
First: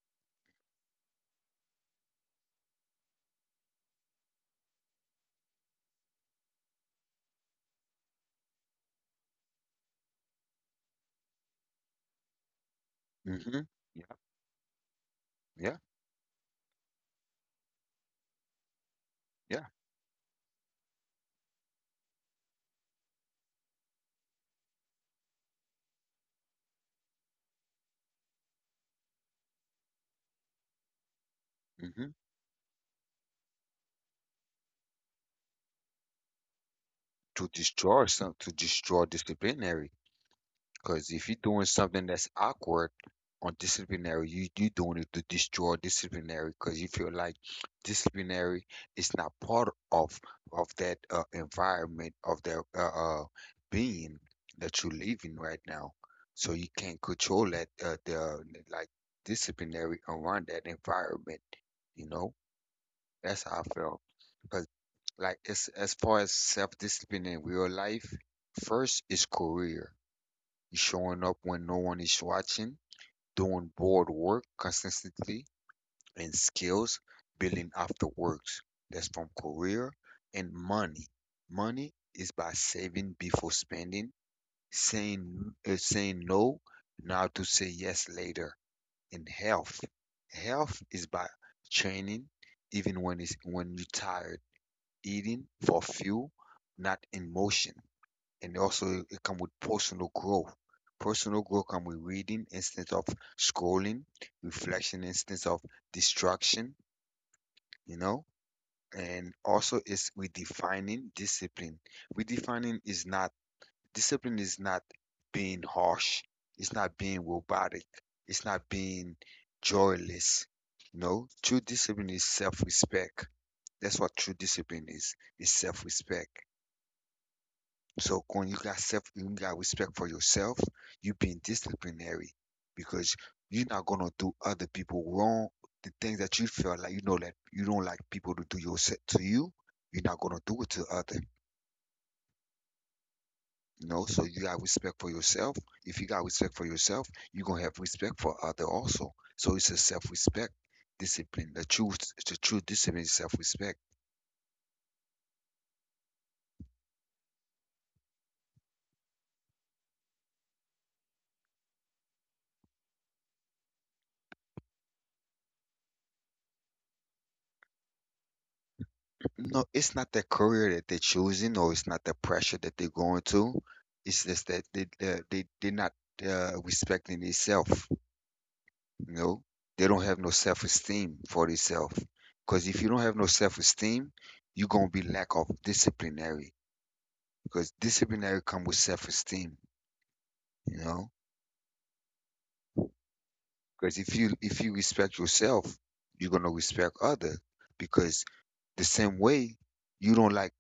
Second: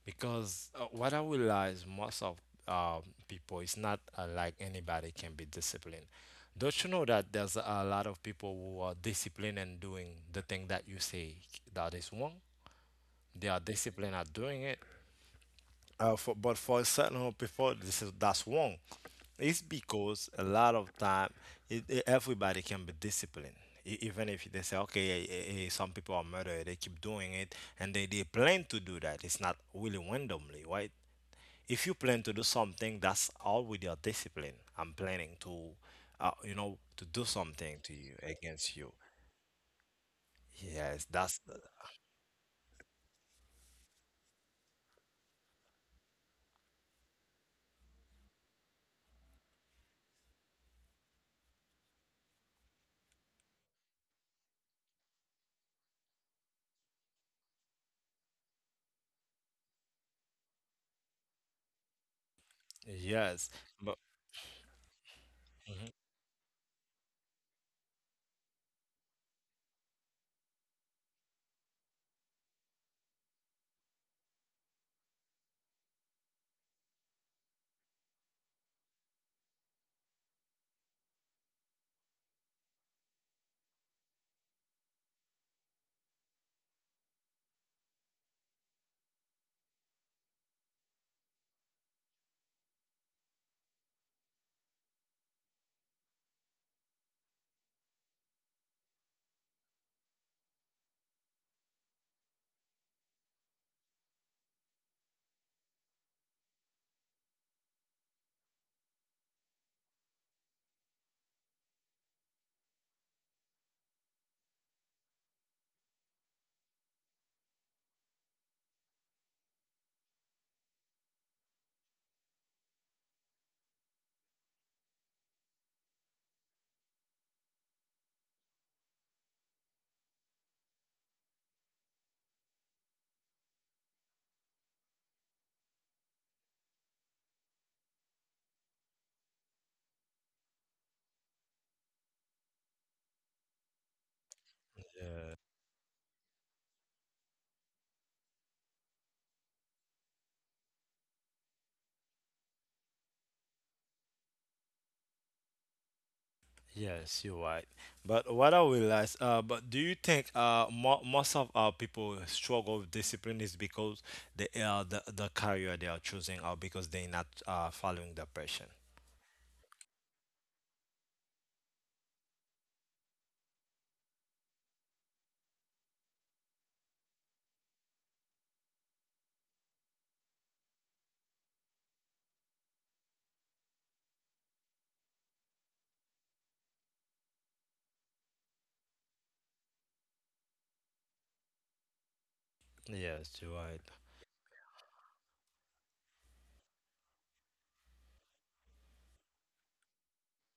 S1: Because what I realize most of um, people, it's not like anybody can be disciplined. Don't you know that there's a lot of people who are disciplined and doing the thing that you say that is wrong? They are
S2: Hmm. Yeah,
S1: disciplined at doing it.
S2: yeah,
S1: But for certain of before this is that's wrong. It's
S2: yeah.
S1: because a lot of time it- everybody can be disciplined. Even if they say, okay, some people are murder, they keep doing it, and they plan to do that. It's not really randomly, right? If you
S2: Hmm.
S1: plan to do something, that's all with your discipline. I'm planning to, you know, to do
S2: To
S1: something to
S2: destroy
S1: you
S2: some, to
S1: against you.
S2: destroy disciplinary,
S1: Yes,
S2: because if you're
S1: that's
S2: doing something that's awkward on disciplinary, you doing it to destroy disciplinary because you feel like disciplinary is not part of that environment of that being that you live in right now. So you can't control that the, like, disciplinary around that environment, you know. That's
S1: yes,
S2: how I
S1: but.
S2: felt. Like, as
S1: Mhm.
S2: far as self-discipline in real life, first is career. You showing up when no one is watching, doing board work consistently, and skills building after works. That's from career. And money. Money is by saving before spending, saying no now to say yes later. And health, health is by training even when it's when you're tired, eating for fuel, not emotion. And also it come with personal growth. Personal growth come with reading instead of scrolling, reflection instead of distraction, you know. And also it's redefining discipline. Redefining is not, discipline is not being harsh. It's not being robotic. It's not being joyless. No, true discipline is self-respect. That's what true discipline is. It's self-respect. So when you got self, you got respect for yourself, you being disciplinary, because you're not gonna do other people wrong. The things that you feel like you know that you don't like people to do your set to you, you're not gonna do it to other. You know, so you got respect for yourself. If you got respect for yourself, you're gonna have respect for other also. So it's a self-respect discipline. The true discipline is self-respect.
S1: Yes, you're right. But what I realize, but do you think mo most of our people struggle with discipline is because they are the career they are choosing, or because they're not following the passion?
S2: No, it's not the career that they're choosing, or it's not the pressure that they're going to. It's just that they're not respecting themselves. You know, they don't have no self-esteem for themselves. Because if you don't have no self-esteem, you're gonna be lack of disciplinary. Because disciplinary come with self-esteem. You know.
S1: Yes, you're right.
S2: Because if you respect yourself, you're gonna respect others. Because the same way you don't like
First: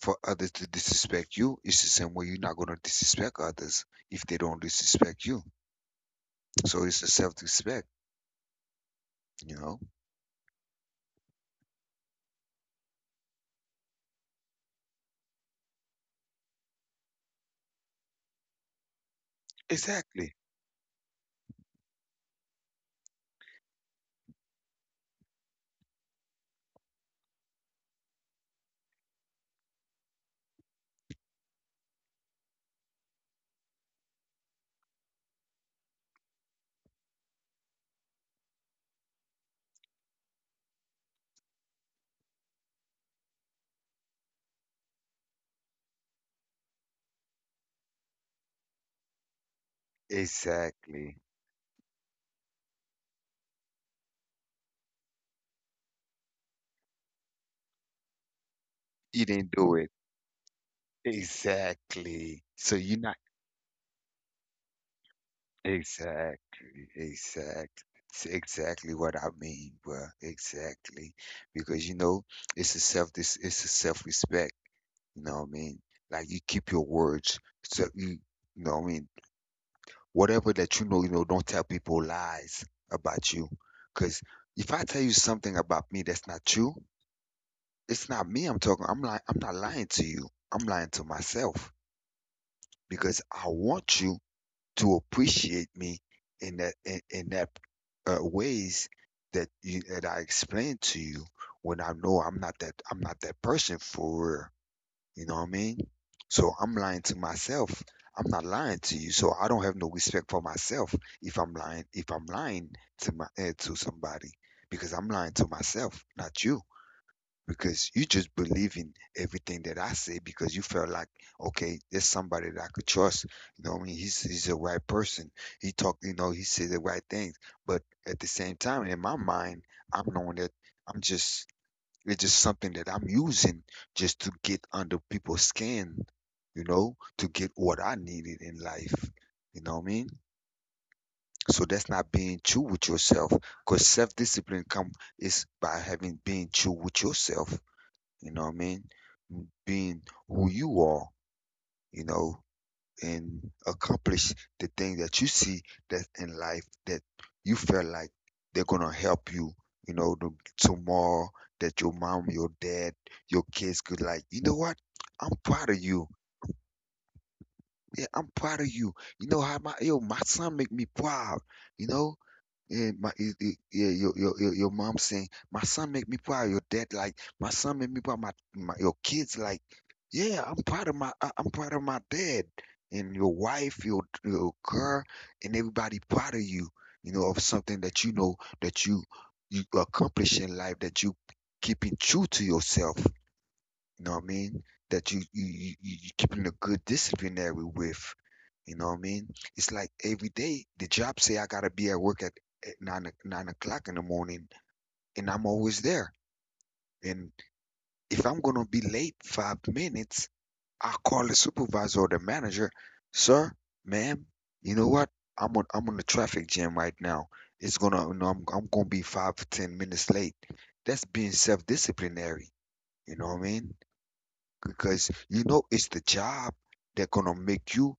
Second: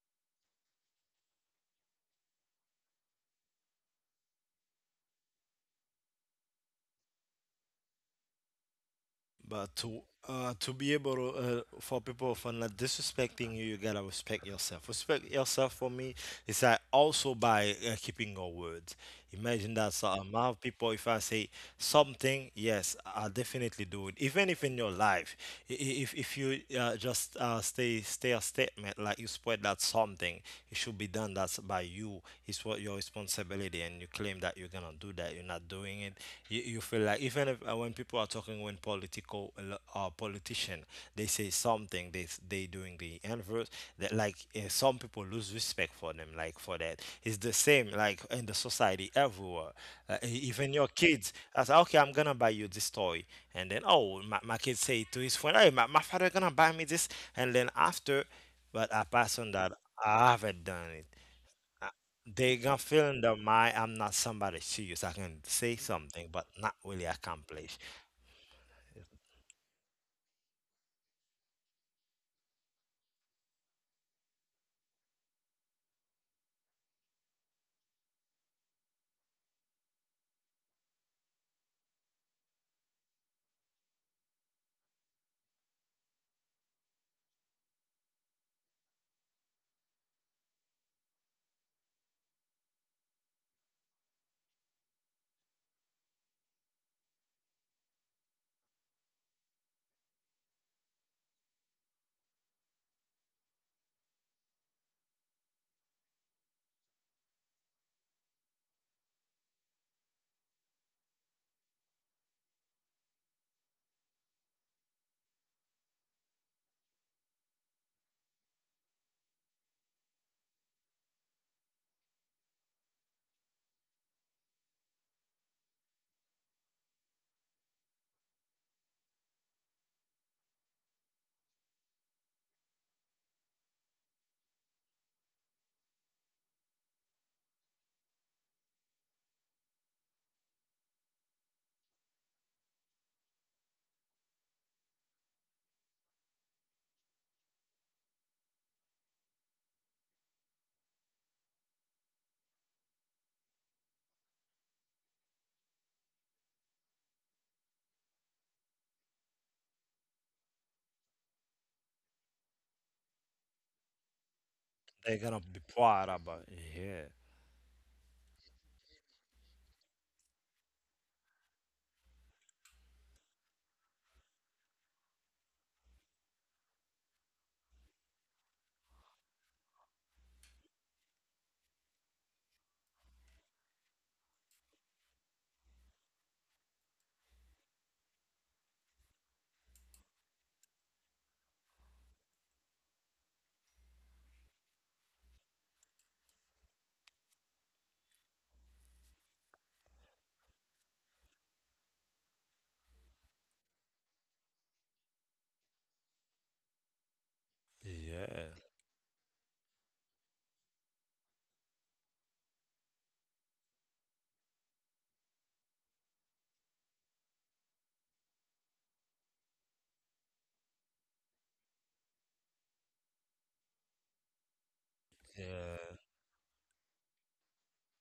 S2: for others to disrespect you, it's the same way you're not gonna disrespect others if they don't disrespect you. So it's a self-respect, you
S1: But
S2: know?
S1: to be able to for people for not disrespecting you, you gotta respect yourself. Respect yourself for me is that also by keeping your word. Imagine that so
S2: Exactly.
S1: amount of people. If I say something, yes, I'll definitely do it. Even if in your life, if you just stay stay a statement like you spread that something, it should be done. That's by you. It's what your responsibility, and you claim that you're gonna do that. You're not doing it. You feel like, even if when people are talking, when political politician, they say something, they doing the inverse. That like some people lose respect for them, like for that. It's the same like in the society, everywhere even your
S2: Exactly.
S1: kids. I say, okay, I'm gonna buy you this toy, and then, oh, my kid say to his friend, hey, my father gonna buy me this, and then after, but I
S2: You
S1: pass on
S2: didn't
S1: that.
S2: do it.
S1: I haven't done it.
S2: Exactly.
S1: They gonna
S2: So you're
S1: feel in
S2: not
S1: their mind, I'm not somebody serious. I can say something but not
S2: exactly,
S1: really accomplish.
S2: exactly. It's exactly what I mean, bro. Exactly. Because you know, it's a self-respect. You know what I mean? Like you keep your words. So you know what I mean? Whatever that don't tell people lies about you. Cause if I tell you something about me that's not true, it's not me I'm talking. I'm not lying to you. I'm lying to myself because I want you to appreciate me in that ways that you that I explained to you when I know I'm not that person for real. You know what I mean? So I'm lying to myself. I'm not lying to you. So I don't have no respect for myself if I'm lying to my to somebody because I'm lying to myself, not you. Because you just believe in everything that I say because you felt like okay, there's somebody that I could trust. You know what I mean? He's a right person. He talked, you know, he said the right things. But at the same time, in my mind, I'm knowing that I'm just it's just something that I'm using just to get under people's skin, you know, to get what I needed in life. You know what I mean? So that's not being true with yourself, because self-discipline come is by having being true with yourself. You know what I mean? Being who you are. You know, and accomplish the thing that you see that in life that you feel like they're gonna help you, you know, the, tomorrow that your mom, your dad, your kids could like, you know what?
S1: They're
S2: I'm
S1: gonna be
S2: proud of
S1: proud
S2: you.
S1: about it. Yeah,
S2: Yeah, I'm proud of you. You know how my son make me proud, you know? Yeah, your your mom saying, my son make me proud. Your dad like, my son make me proud. My your kids like, yeah, I'm proud of my dad and your wife, your girl, and everybody proud of you. You know of something that you know that you accomplish in life that you keeping true to yourself. You know what I mean? That you keeping a good disciplinary with. You know what I mean? It's like every day the job say I gotta be at work at 9 o'clock in the morning, and I'm always there. And if I'm
S1: yeah,
S2: gonna be late 5 minutes, I call the supervisor or the manager, sir, ma'am. You know what? I'm on the traffic jam right now. It's gonna you know, I'm gonna be 5 to 10 minutes late. That's being self-disciplinary. You know what I mean? Because you know it's
S1: yeah,
S2: the job that gonna make you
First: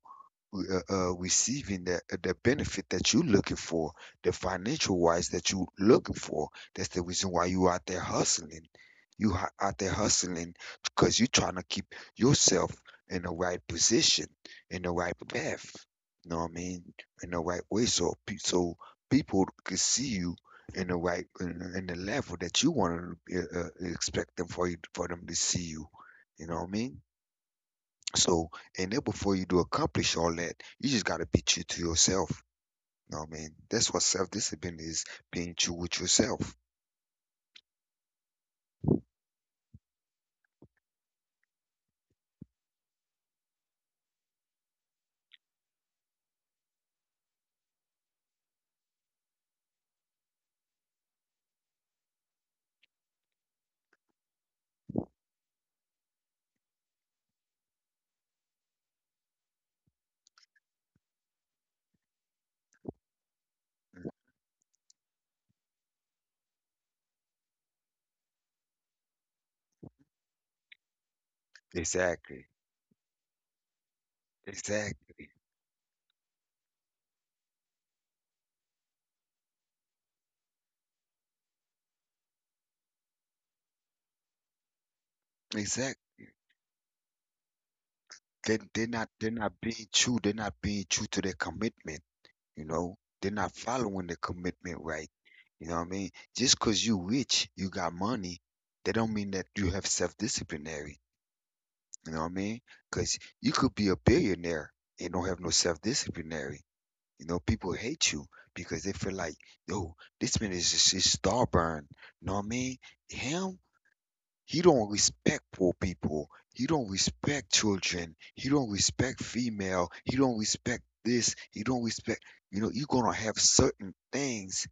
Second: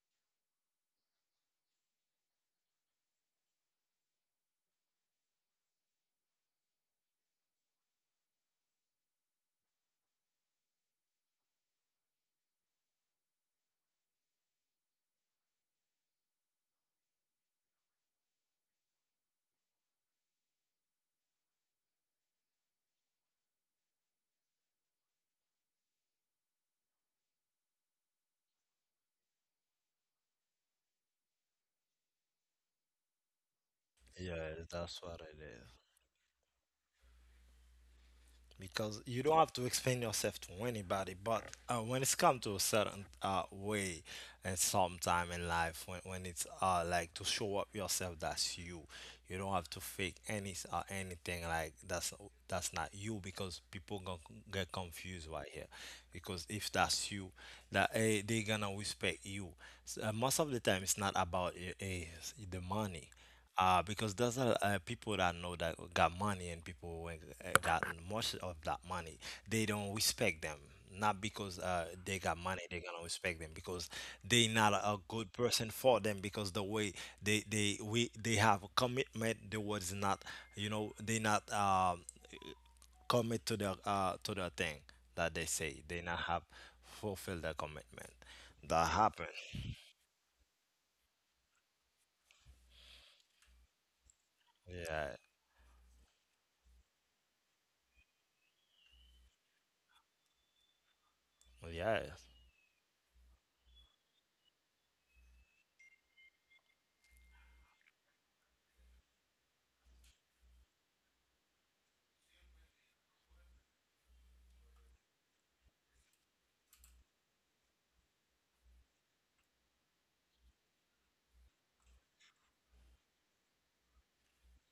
S2: receiving the benefit that you're looking for, the financial wise that you're looking for. That's the reason why you out there hustling. Out there hustling because you're trying to keep yourself in the right position, in the right path. You know what I mean? In the right way, so people can see you in the right in the level that you want to expect them for you, for them to see you. You know what I mean? So, and then before you do accomplish all that, you just got to be true to yourself. You know what I mean? That's what self
S1: yeah.
S2: discipline
S1: That's
S2: is,
S1: what it
S2: being
S1: is.
S2: true with yourself.
S1: Because you don't have to explain yourself to anybody. But when it's come to a certain way, and sometime in life, when it's like, to show up yourself, that's you. You don't have to fake any or anything like that's not you, because people gonna get confused right here. Because if that's you, that they gonna respect you. Most of the time, it's not about the money. Because there's a people that know that got money, and people who ain't got much of that money, they don't respect them, not because they got
S2: Exactly.
S1: money they're gonna respect them, because they not a
S2: Exactly.
S1: good person for them, because the way they have a commitment, the words, not, you know, they not commit to the thing that they say,
S2: Exactly.
S1: they not have fulfilled their commitment. That happened.
S2: They're not being true. They're not being true to their commitment. You know, they're not following the commitment right.
S1: Yeah.
S2: You know what I mean? Just cause you rich, you got money, that don't mean that you have self disciplinary.
S1: Yeah.
S2: You know what I mean? Cause you could be a billionaire and don't have no self disciplinary. You know, people hate you because they feel like, yo, this man is just is starburn. You know what I mean? Him, he don't respect poor people. He don't respect children. He don't respect female. He don't respect this. He don't respect. You know, you're gonna have certain things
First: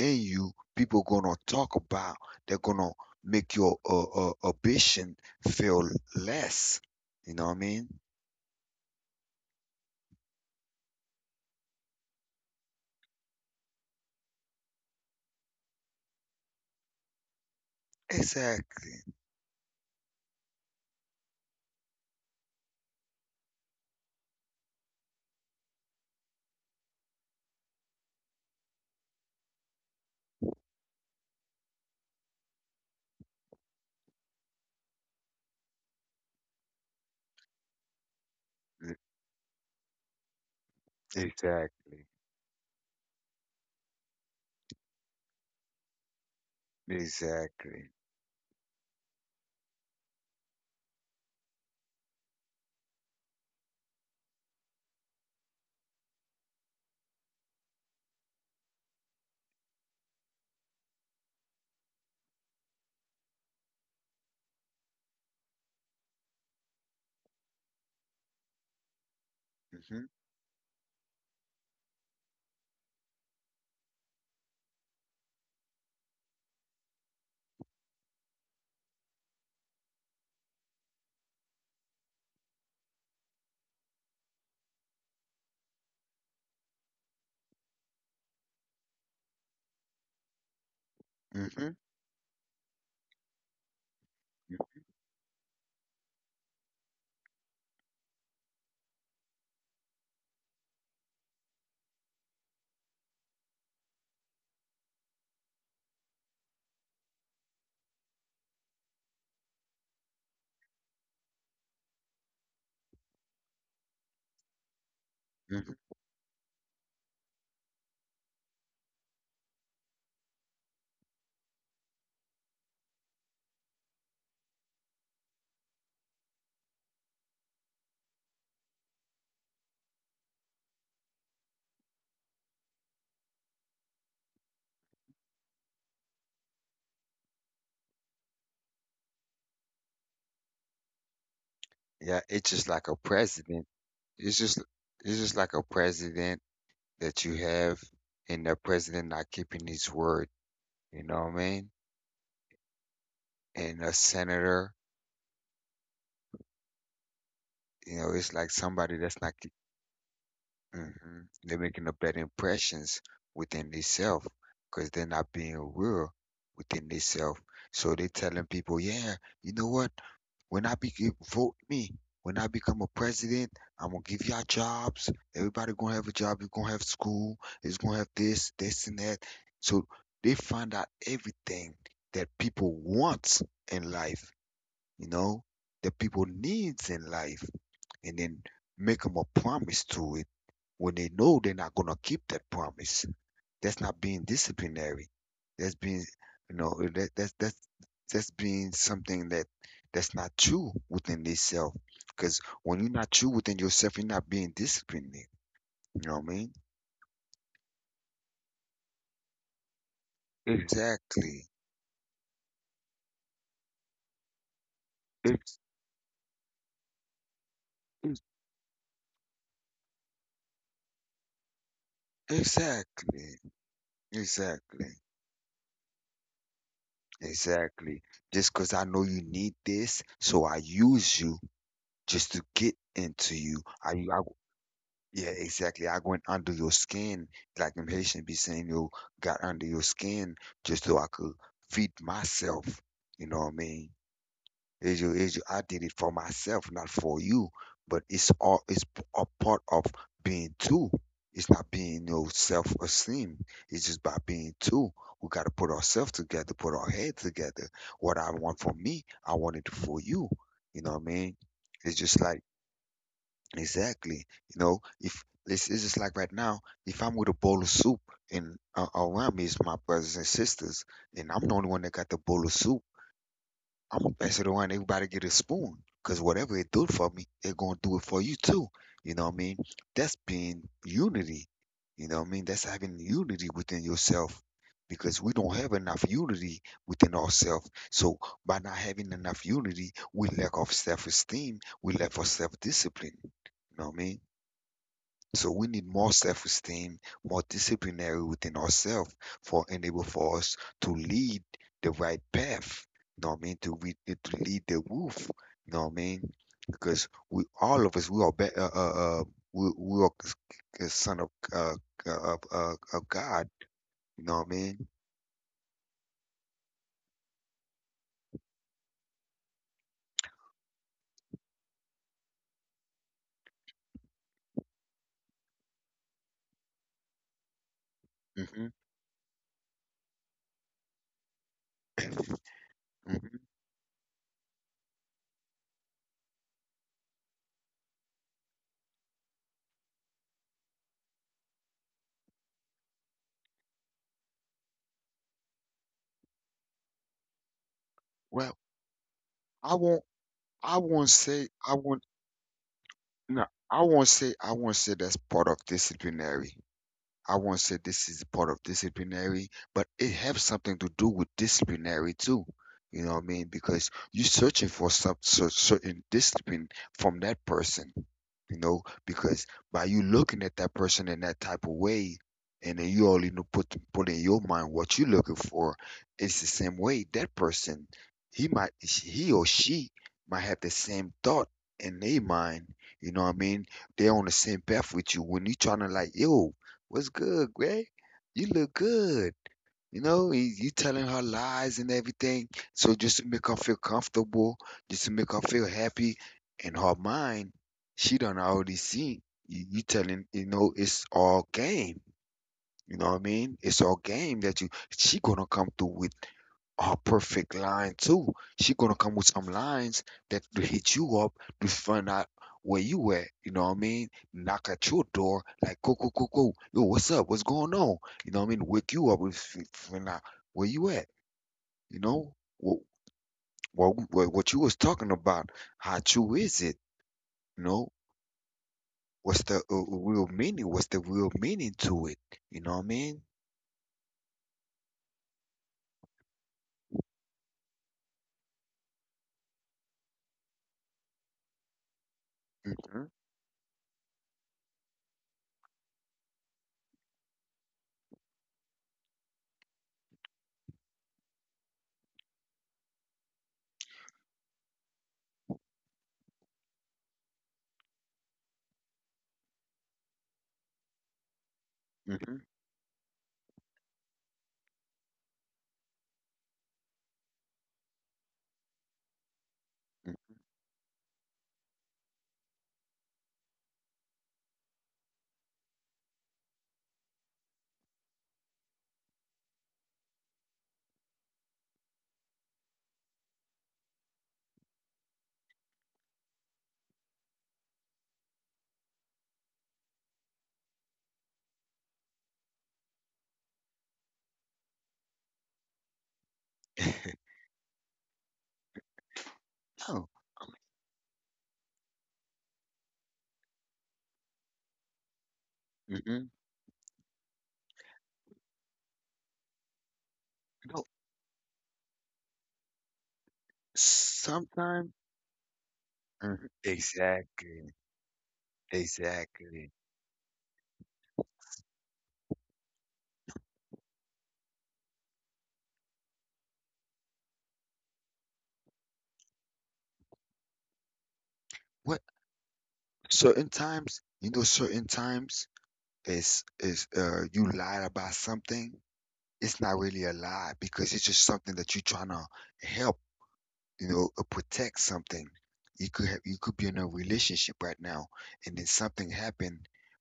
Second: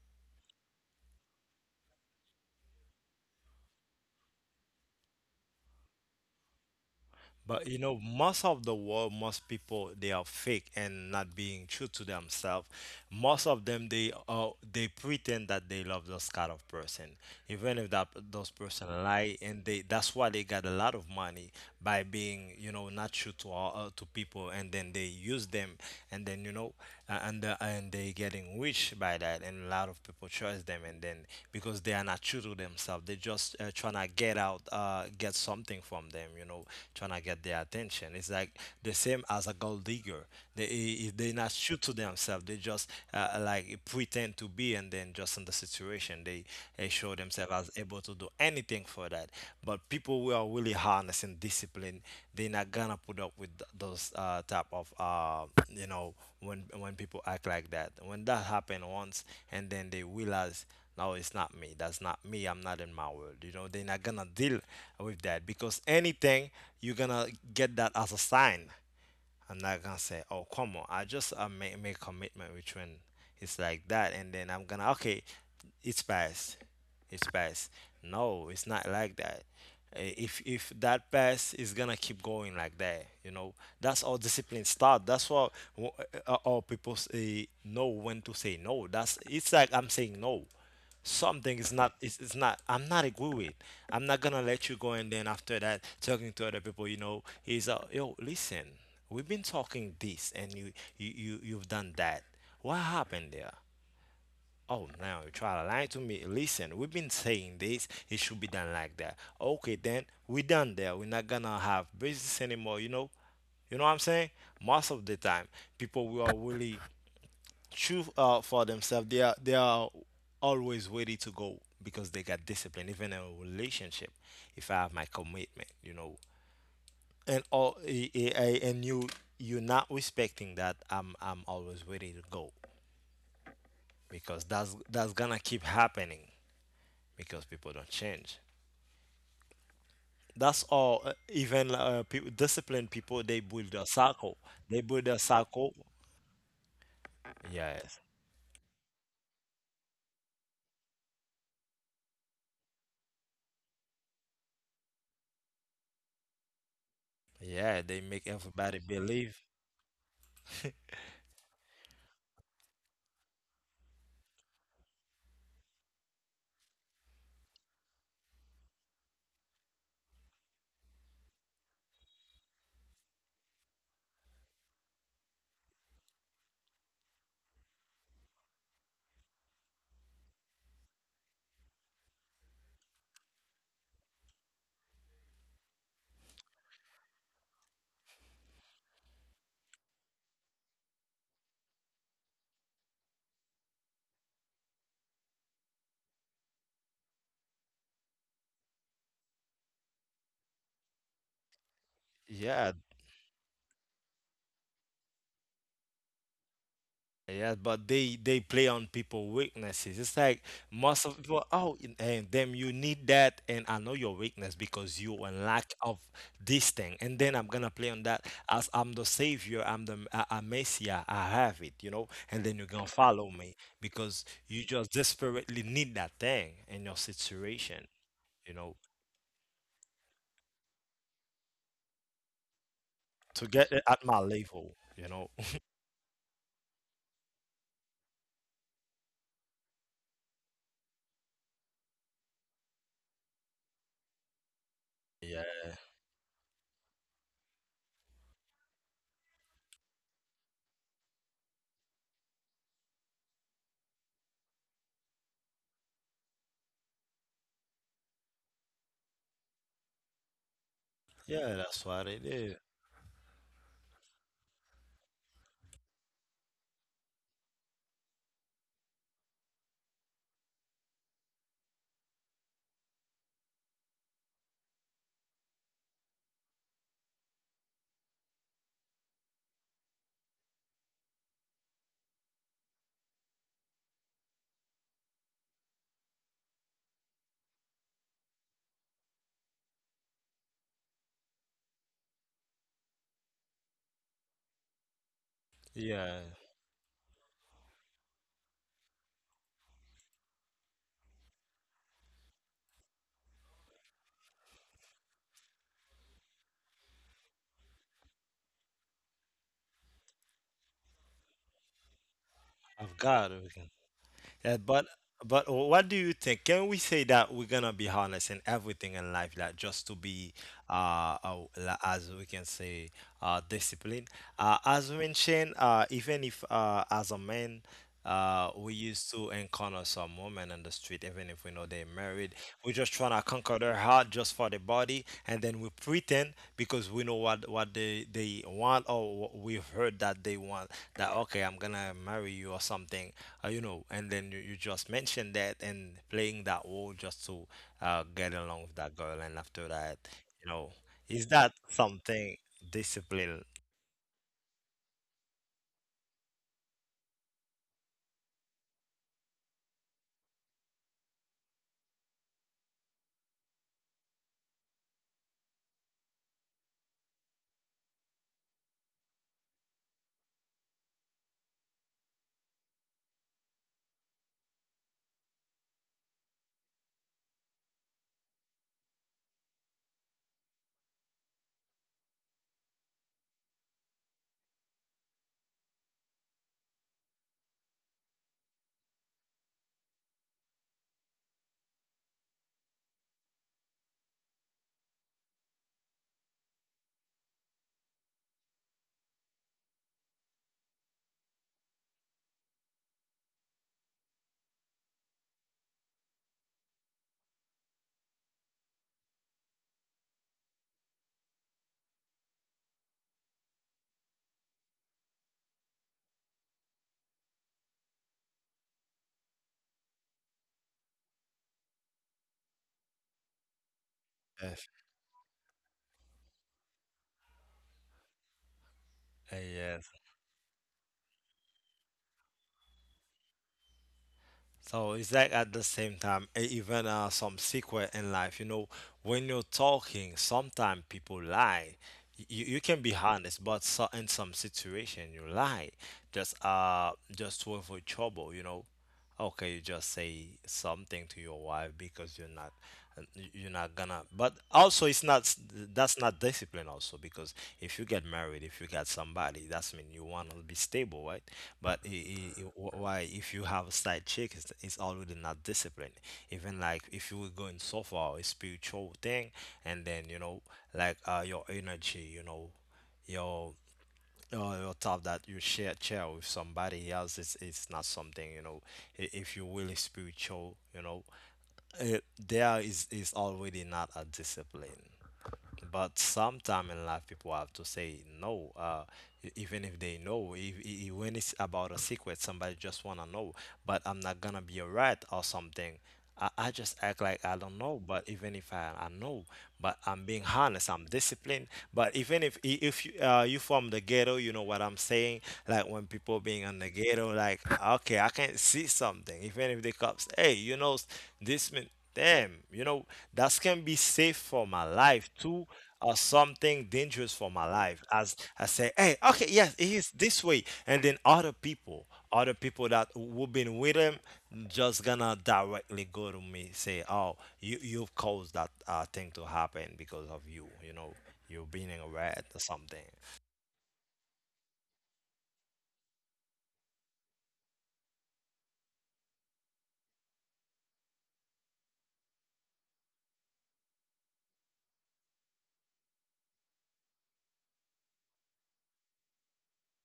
S2: in you. People gonna talk about. They're gonna make your ambition feel less. You know what I
S1: But you know,
S2: mean?
S1: most of the world, most people, they are fake and not being true to themselves. Most of them, they are, they pretend that they love those kind of person, even if that those person
S2: Exactly.
S1: lie, and they, that's why they got a lot of money, by being, you know, not true to all, to people, and then they use them, and then, you know, and they getting rich by that. And a lot of people trust them, and then because they are not true to themselves, they just trying to get out get something from them, you know, trying to get their attention. It's like the same as a gold digger. They, if they not true to
S2: Exactly.
S1: themselves, they just like pretend to be, and then just in the situation, they show themselves as
S2: Exactly.
S1: able to do anything for that. But people who are really harnessing discipline, they're not gonna put up with those type of you know, when people act like that. When that happened once, and then they realize. No, it's not me. That's not me. I'm not in my world. You know, they're not gonna deal with that because anything you're gonna get that as a sign. I'm not gonna
S2: hmm
S1: say, "Oh, come on, I just make commitment with when it's like that, and then I'm gonna, okay, it's past, it's past. No, it's not like that. If that past is gonna keep going like that, you know, that's how discipline start. That's what all people say, know when to say no. That's it's like I'm saying no, something is
S2: hmm
S1: not it's not, I'm not agree with, I'm not gonna let you go, and then after that talking to other people, you know, he's yo, listen, we've been talking this, and you've done that. What happened there? Oh, now you try to lie to me. Listen, we've been saying this, it should be done like that. Okay, then we done there, we're not gonna have business anymore, you know. You know what I'm saying? Most of the time,
S2: hmm.
S1: people we are really true for themselves. They are always ready to go because they got discipline. Even in a relationship, if I have my commitment, you know, and all and you're not respecting that, I'm always ready to go because that's gonna keep happening, because people don't change. That's all. Even people,
S2: Yeah, it's just
S1: disciplined
S2: like a
S1: people, they build
S2: president.
S1: a circle.
S2: It's just
S1: They build a
S2: it's just like
S1: circle.
S2: a president that you
S1: Yes.
S2: have and the president not keeping his word. You know what I mean? And a senator,
S1: Yeah, they
S2: you
S1: make
S2: know, it's like
S1: everybody
S2: somebody that's
S1: believe.
S2: not, keep, hmm, they're making a bad impressions within themselves because they're not being real within themselves. So they're telling people, yeah, you know what? When I be eh, Vote me. When I become a president, I'm gonna give y'all jobs. Everybody gonna have a job. You gonna have school. It's gonna have this, this, and that. So they find out everything that people want in life, you know, that people needs in life, and then make them a promise to it when they know they're not gonna keep that promise. That's not being disciplinary. That's being, you know, that's being something that that's not true within itself. Because
S1: Yeah,
S2: when you're not true within yourself, you're not being disciplined. You know what I mean?
S1: yeah, but they play on people' weaknesses. It's like most of people,
S2: Exactly.
S1: oh, and then you need that, and I know your weakness because you are in
S2: Ex-
S1: lack of this thing, and then I'm gonna play on
S2: ex-
S1: that as I'm the savior, I'm Messiah, I have it, you know, and then you're gonna follow
S2: Exactly.
S1: me because you just
S2: Exactly.
S1: desperately need that thing in your situation,
S2: Exactly. Just
S1: you know,
S2: because I know you need this, so I use you just to get into
S1: to
S2: you.
S1: get it at my
S2: I
S1: level, you know.
S2: Yeah, exactly. I went under your skin, like them Haitian be saying, you got under your skin just so I could feed myself. You know what I mean?
S1: Yeah,
S2: I did it for myself, not for you. But it's all a part of being two. It's not being no self-esteem. It's just by being two. We got to put ourselves together, put our head together. What I want for me, I want it for you. You know what I mean?
S1: yeah, that's
S2: It's
S1: what
S2: just
S1: it
S2: like
S1: is.
S2: Exactly. You know, if it's, it's just like right now, if I'm with a bowl of soup and around me is my brothers and sisters, and I'm the only one that got the bowl of soup, I'm gonna pass it around. Everybody get a spoon, cause whatever it do for me, they're gonna do it for you too. You know what I mean? That's being unity. You know what I mean? That's having unity within yourself, because we don't have enough unity within ourselves. So by not having enough unity, we lack of self-esteem, we lack of self-discipline. You know what I mean? So we need more
S1: Yeah,
S2: self-esteem, more disciplinary within ourselves for enable for us to lead the right path. You know what I mean? To, to lead the wolf. You know what I mean? Because we all of us we are we are son of
S1: I've
S2: of
S1: got it.
S2: God. You know what I
S1: Uh,
S2: mean?
S1: but but what do you think? Can we say that we're gonna be honest in everything in life, like just to be as we can say disciplined? As mentioned, even if as a man. Uh,
S2: Hmm.
S1: we used to encounter some women on the street, even if we know they're married. We're just
S2: Mhm.
S1: trying to conquer their heart just for the body, and then we pretend because we know what they want, or what we've heard that they want. That okay, I'm gonna marry you or something, you know, and then you just mentioned that and playing that role just to get
S2: Well,
S1: along with that girl. And after
S2: I
S1: that,
S2: won't.
S1: you know,
S2: I won't
S1: is
S2: say.
S1: that
S2: I won't.
S1: something discipline?
S2: No, I won't say. I won't say that's part of disciplinary. I won't say this is part of disciplinary, but it has something to do with disciplinary too. You know what I mean? Because you're searching for some certain discipline from that person. You know, because by you looking at that person in that type of way, and then you only know put in your mind what you're looking for, it's the same way that person he or she might have the same thought in their mind. You know what I mean? They're on the same path with you when you're trying to like yo. What's good, Greg? You look good. You know, you telling her lies and everything. So just to make her feel comfortable, just to make her feel happy in her mind, she done already seen you telling, you know, it's all game. You know what I mean? It's all game that you she gonna come through with her perfect line too. She gonna come with some lines that to hit you up to find out where you at. You know what I mean? Knock at your door like, go, go, go, go. Yo, what's up? What's going on? You know what I mean? Wake you up and find out where you at. You know what you
S1: Yes.
S2: was talking about? How true is it? You know what's the
S1: Yeah,
S2: real meaning? What's the real meaning to it? You know what I mean?
S1: so it's like at the same time, even some secret in life. You know, when you're talking, sometimes people lie. You can be
S2: Mhm.
S1: honest, but so, in some situation you lie, just to avoid trouble. You know, okay, you just say something to your wife because you're not gonna. But also, it's not that's not discipline also, because if you get married, if you got somebody that's mean, you want to be stable, right? But
S2: Mhm.
S1: why if you have a side chick, it's already not disciplined. Even like if you were going so far a spiritual thing, and then you know, like your energy, you know, your your thought that you share with somebody else, it's not something, you know. If you're really spiritual, you know, uh, there is already not a discipline. But sometime in life, people have to say no, even if they know. If, I- When it's about a secret, somebody just wanna know, but I'm not gonna be a rat or something. I just act like I don't know. But even if I know, but
S2: Oh.
S1: I'm being honest, I'm disciplined. But even if if you you from the ghetto, you know what I'm saying.
S2: No.
S1: Like
S2: Mhm.
S1: when people being in the ghetto, like okay, I can't see something. Even if the
S2: No.
S1: cops, hey, you know, this man. Damn, you know, that can be
S2: Sometimes,
S1: safe for my life too,
S2: mhm,
S1: or something
S2: exactly,
S1: dangerous for my life. As I say, hey,
S2: exactly.
S1: okay, yes, it is this way. And then other people that who've been with him, just gonna directly go to me, say, oh, you've caused that thing to happen because of you, you are
S2: What
S1: being a rat or something.
S2: Certain times, you know, certain times is you lied about something. It's not really a lie because it's just something that you're trying to help. You know, or protect something. You could be in a relationship right now, and then something happened.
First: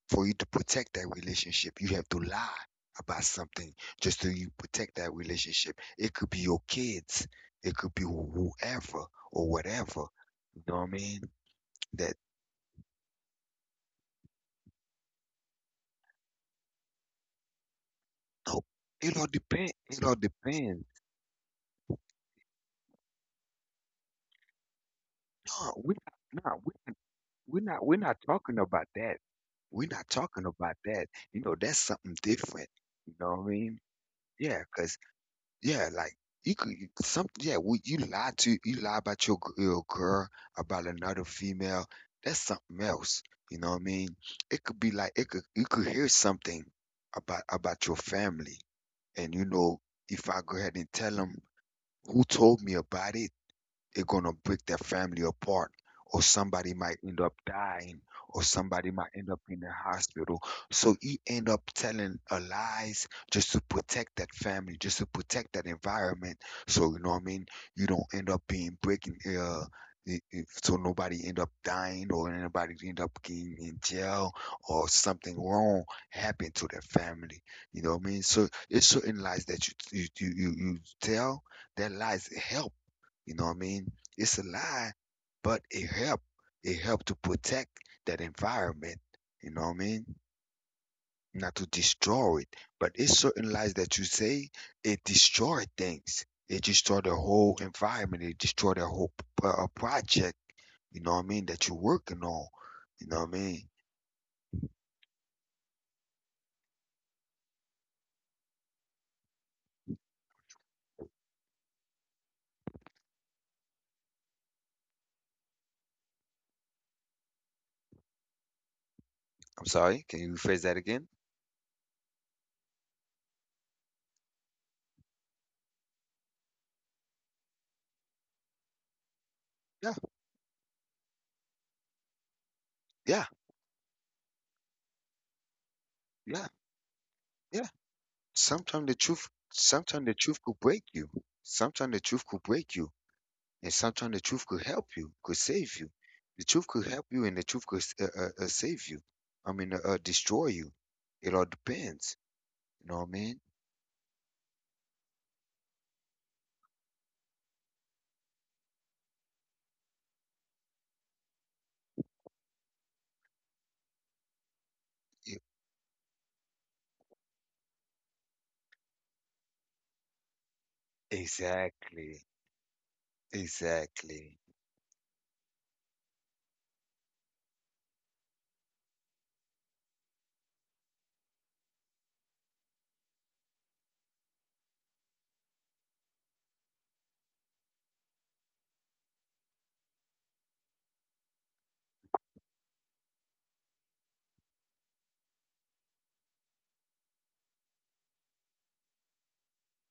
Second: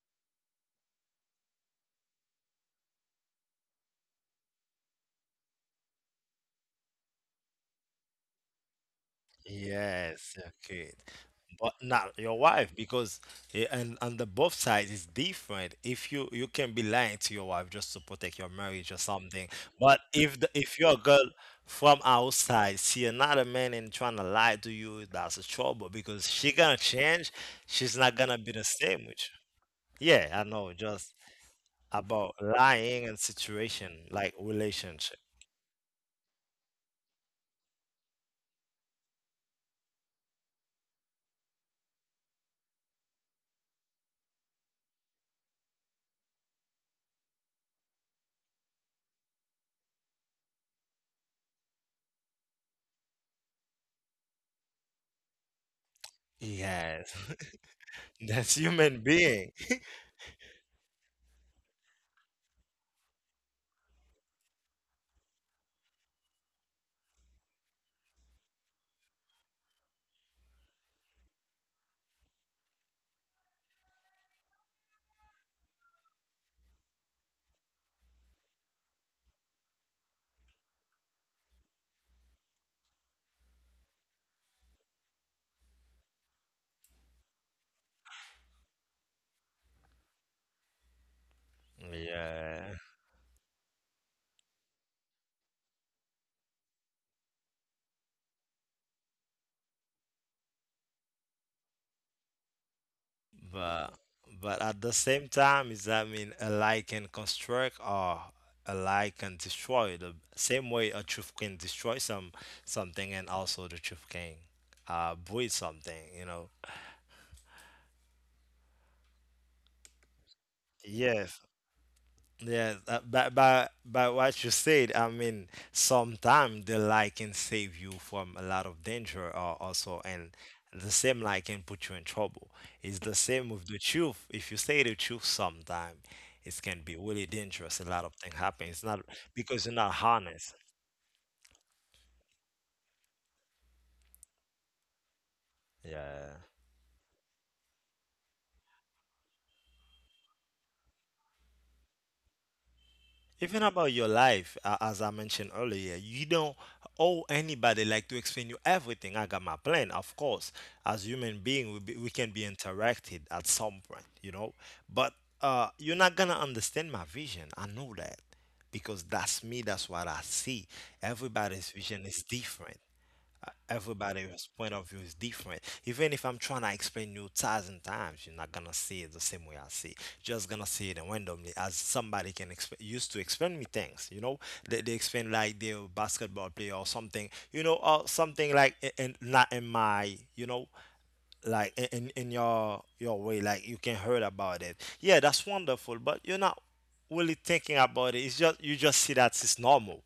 S2: For you to protect that relationship, you have to lie about something, just so you protect that relationship. It could be your kids, it could be whoever or whatever.
S1: Yes,
S2: You
S1: okay.
S2: know what I mean?
S1: But not
S2: That
S1: your wife, because and on the both sides is different. If you can be lying to your wife just to protect your
S2: no,
S1: marriage or
S2: it all
S1: something.
S2: depend
S1: But
S2: it all
S1: if the if your
S2: depends.
S1: girl from outside see another man and trying to lie to you, that's a trouble
S2: No, we're
S1: because she
S2: not,
S1: gonna
S2: no, we're
S1: change.
S2: we're
S1: She's
S2: not
S1: not gonna be the
S2: talking
S1: same
S2: about
S1: with
S2: that. We're
S1: you.
S2: not
S1: Yeah, I
S2: talking
S1: know.
S2: about
S1: Just
S2: that. You know, that's
S1: about
S2: something different.
S1: lying and
S2: You know what I mean?
S1: situation like
S2: Yeah,
S1: relationship.
S2: 'cause, yeah, like, you could you- some yeah, we, you lie to you lie about your, your girl, about another female. That's something else. You know what I mean? It could be like, it could you could hear something about your family, and you know, if I go ahead and tell them who told me about it, it's going to break their family apart, or somebody might
S1: Yes,
S2: end up dying,
S1: that's
S2: or
S1: human
S2: somebody might end
S1: being.
S2: up in the hospital. So he end up telling a lies just to protect that family, just to protect that environment. So you know what I mean? You don't end up being breaking so nobody end up dying, or anybody end up getting in jail, or something wrong happened to their family. You know what I mean? So it's certain lies that you tell that lies help. You know what I mean? It's a lie, but it helped. It helped to protect that environment. You know what I mean? Not to destroy it,
S1: Yeah.
S2: but it's certain lies that you say it destroy things. It destroy the whole environment. It destroy the whole project. You know what I mean? That you're working on. You know what I mean?
S1: But but at the same time, is, I mean a lie can construct, or a lie can destroy the same way a truth can destroy something, and also the truth can breed something, you know.
S2: I'm sorry. Can you rephrase that again?
S1: Yeah, yes, but by what you said, I mean sometimes the lie can save you from a lot of danger, or also,
S2: Yeah.
S1: and the same lie can put you in trouble. It's the
S2: Yeah,
S1: same with the truth. If you say the truth sometime, it
S2: yeah,
S1: can be really dangerous.
S2: yeah.
S1: A lot of things happen. It's not because you're not
S2: Sometimes the
S1: honest.
S2: truth could break you. Sometimes the truth could break you, and sometimes the truth could help you, could save you.
S1: Yeah.
S2: The truth could help you, and the truth could save you. I mean, destroy you. It all depends. You know what I mean?
S1: Even about your life, as I mentioned earlier, you don't owe anybody, like to explain you everything. I got my plan, of course. As human being, we can be interacted at some point, you know, but
S2: It-
S1: you're not gonna understand my vision, I know that, because that's me, that's what I see. Everybody's vision is
S2: exactly,
S1: different. Everybody's
S2: exactly.
S1: point of view is different. Even if I'm trying to explain you 1,000 times, you're not gonna see it the same way I see it. Just gonna see it randomly, as somebody can used to explain me things. You know, they explain like they're a basketball player or something. You know, or something like not in my, you know, like in your way, like you can heard about it, yeah, that's wonderful, but you're not really thinking about it. It's just you just see that it's normal.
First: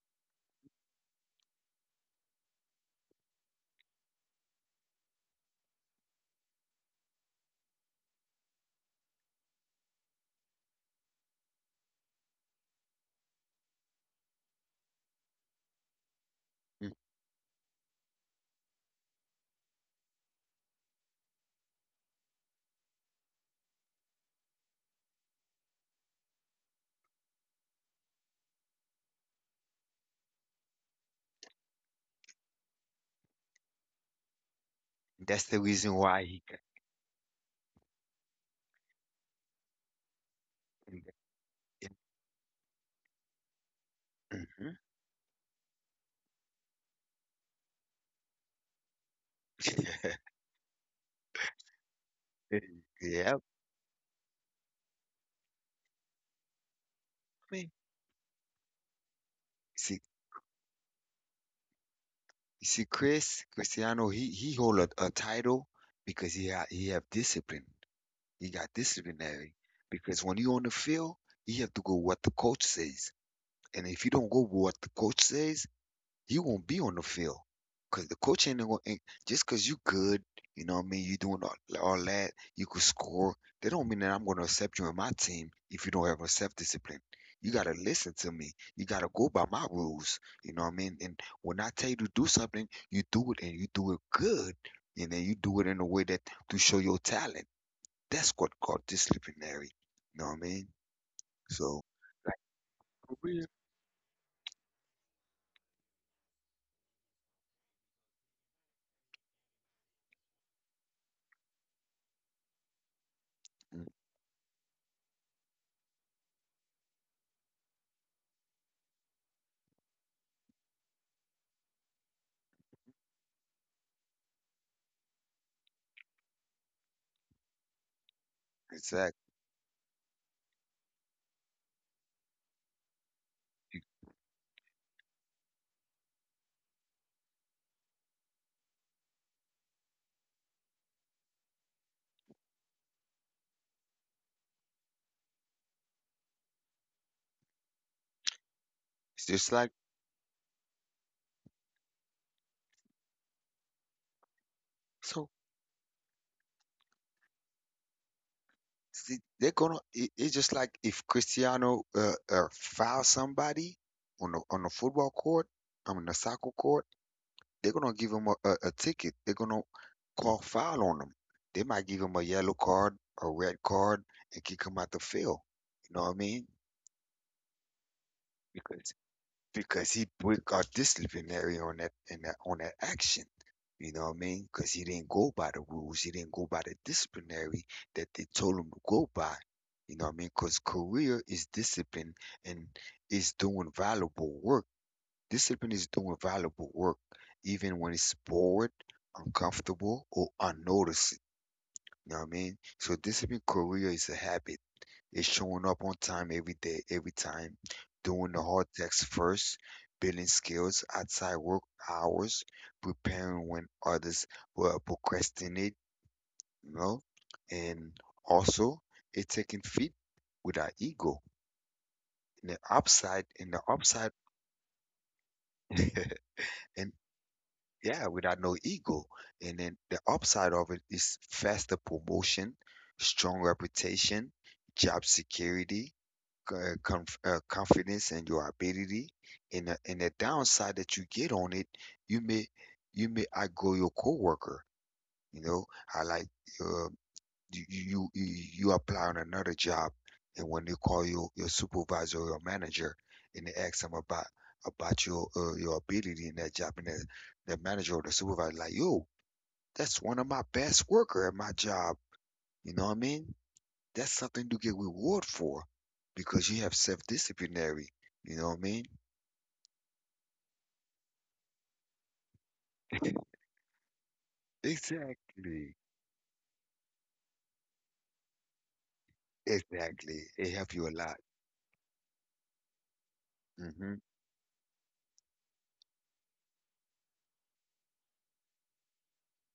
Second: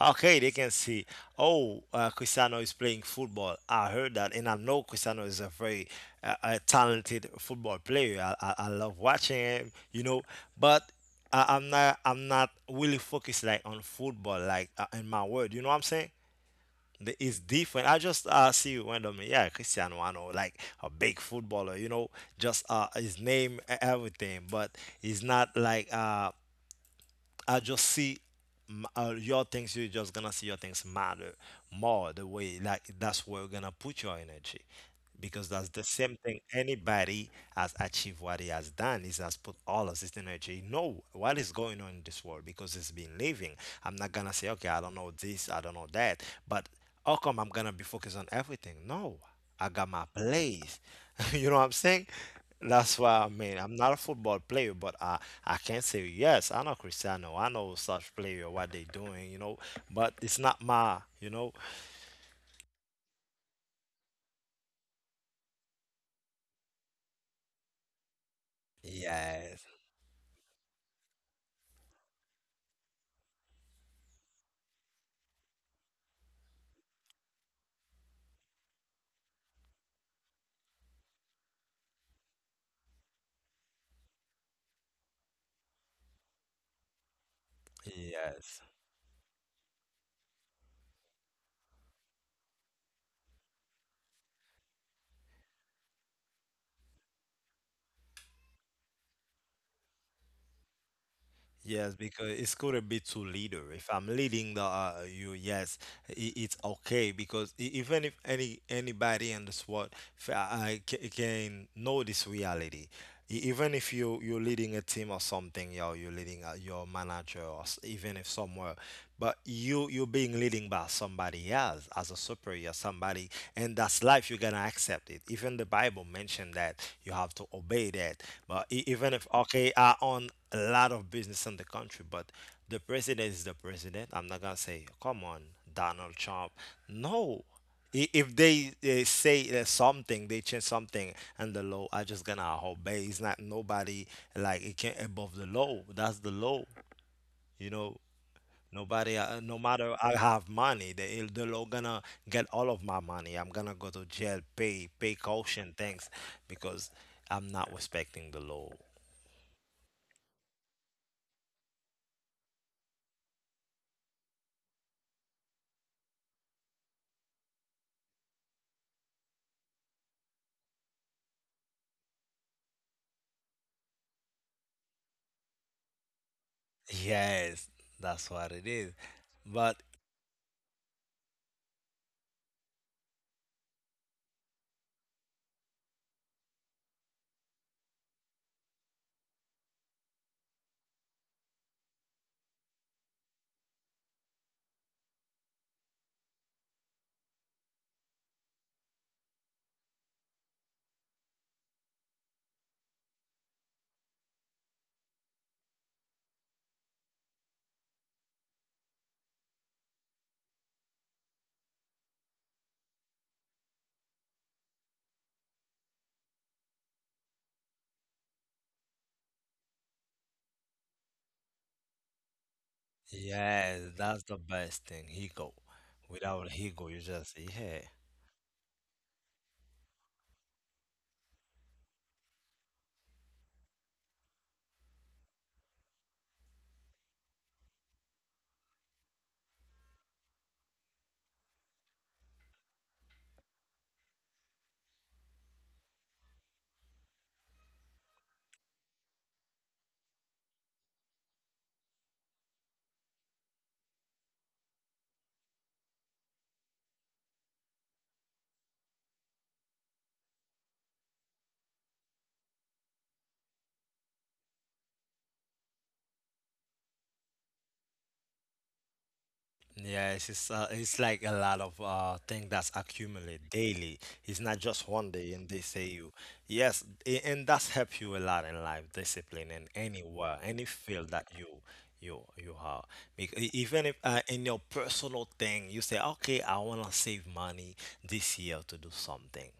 S1: Okay, they can see, oh, Cristiano is playing football, I heard that, and I know Cristiano is a very talented football player. I love watching him, you know, but I'm not really focused like on football, like in my word, you know what I'm saying.
S2: Mm.
S1: The, it's different. I just see randomly, yeah, Cristiano Ronaldo, like a big footballer, you know, just his name, everything, but he's not like I just see your things. You're just gonna see your things matter more the way, like that's where you're gonna put your energy,
S2: That's
S1: because
S2: the
S1: that's the
S2: reason
S1: same
S2: why
S1: thing.
S2: he. Ca-
S1: Anybody has achieved what he has done is has put all of his energy. Know
S2: mm.
S1: what is going on in this world because it's been living. I'm not gonna say okay, I
S2: Mm.
S1: don't know this, I don't know that, but how come I'm gonna be focused on everything? No, I got my
S2: Mhm.
S1: place. You know what I'm saying? That's why I
S2: Yep. I
S1: mean I'm not a football player, but I can't say yes, I know Cristiano, I know
S2: mean,
S1: such player what they doing, you know.
S2: see,
S1: But it's not my, you know.
S2: you see, Chris Cristiano, he hold a title because he ha he have discipline. He got disciplinary
S1: Yes,
S2: because when you on the field, you have to go what the coach says, and if you don't go with what the coach says, you won't be on the field, because the coach ain't going to just because you good. You know what I mean? You doing all that. You could score. That don't mean that I'm going to accept you in my team if you don't have a self discipline. You got to listen to me.
S1: yes,
S2: You got to go by my rules. You know what I mean? And when I tell you to do something, you do it, and you do it good. And then you do it in a way that to show your talent. That's what called disciplinary. You know what I mean? So,
S1: yes. Because
S2: like,
S1: it's gonna be to
S2: for real.
S1: leader. If I'm leading the you, yes, I it's okay. Because even if any anybody in this world I can know this reality, even
S2: Mm.
S1: if you're leading a team or something, yo, you're leading your manager, or even if somewhere. But you're being leading by somebody else as a superior, somebody, and that's life. You're gonna accept it. Even the Bible mentioned that you have to obey that. But even
S2: Exactly.
S1: if okay, I own a lot of business in the country, but the president is the president. I'm not gonna say, come on, Donald Trump. No, if they say something, they change something, and the law, I just gonna obey. It's not nobody like, it can't above the law. That's the law, you know. Nobody,
S2: It's just
S1: no
S2: like,
S1: matter I have money, they're not gonna get all of my money. I'm gonna go to jail, pay
S2: so,
S1: caution, thanks, because I'm not respecting the law.
S2: see, they're gonna. It, it's just like if Cristiano fouls somebody on the football court, I mean the soccer court. They're gonna give him a ticket. They're gonna call foul on him. They might give him a yellow card, a red card, and kick him out the field. You know what I mean?
S1: Yes, that's what it is.
S2: Because
S1: But
S2: he put a disciplinary on that in that on that action. You know what I mean? Because he didn't go by the rules. He didn't go by the disciplinary that they told him to go by. You know what I mean? Because career is discipline and is doing valuable work. Discipline is doing valuable work, even when it's bored, uncomfortable, or unnoticed. You know what I mean? So discipline career is a habit, is showing up on time every day, every time, doing the hard tasks first, building skills outside work hours, preparing when others will procrastinate, you know, and also it's taking feed with our ego. In the upside, and the
S1: yes,
S2: upside,
S1: that's the best thing. He go without, he go,
S2: and
S1: you just yeah.
S2: yeah, without no ego. And then the upside of it is faster promotion, strong reputation, job security, confidence and your ability, and the downside that you get on it, you may, you may outgrow your coworker. You know, I like, uh, you, you apply on another job, and when they call you, your supervisor or your manager, and they ask them about your ability in that job, and the manager or the supervisor like, yo, that's one of my best worker at my job. You know what I mean? That's something you get reward for because you have self-disciplinary. You know what I mean?
S1: Yes, it's like a lot of thing that's accumulate daily. It's not just one day and they
S2: Exactly.
S1: say you. Yes, and that's help you a lot in life, discipline in
S2: Exactly.
S1: anywhere,
S2: It
S1: any
S2: helps you a
S1: field
S2: lot.
S1: that you have. Because even if
S2: Hmm.
S1: in your personal thing, you say, okay, I wanna save money this year to do something.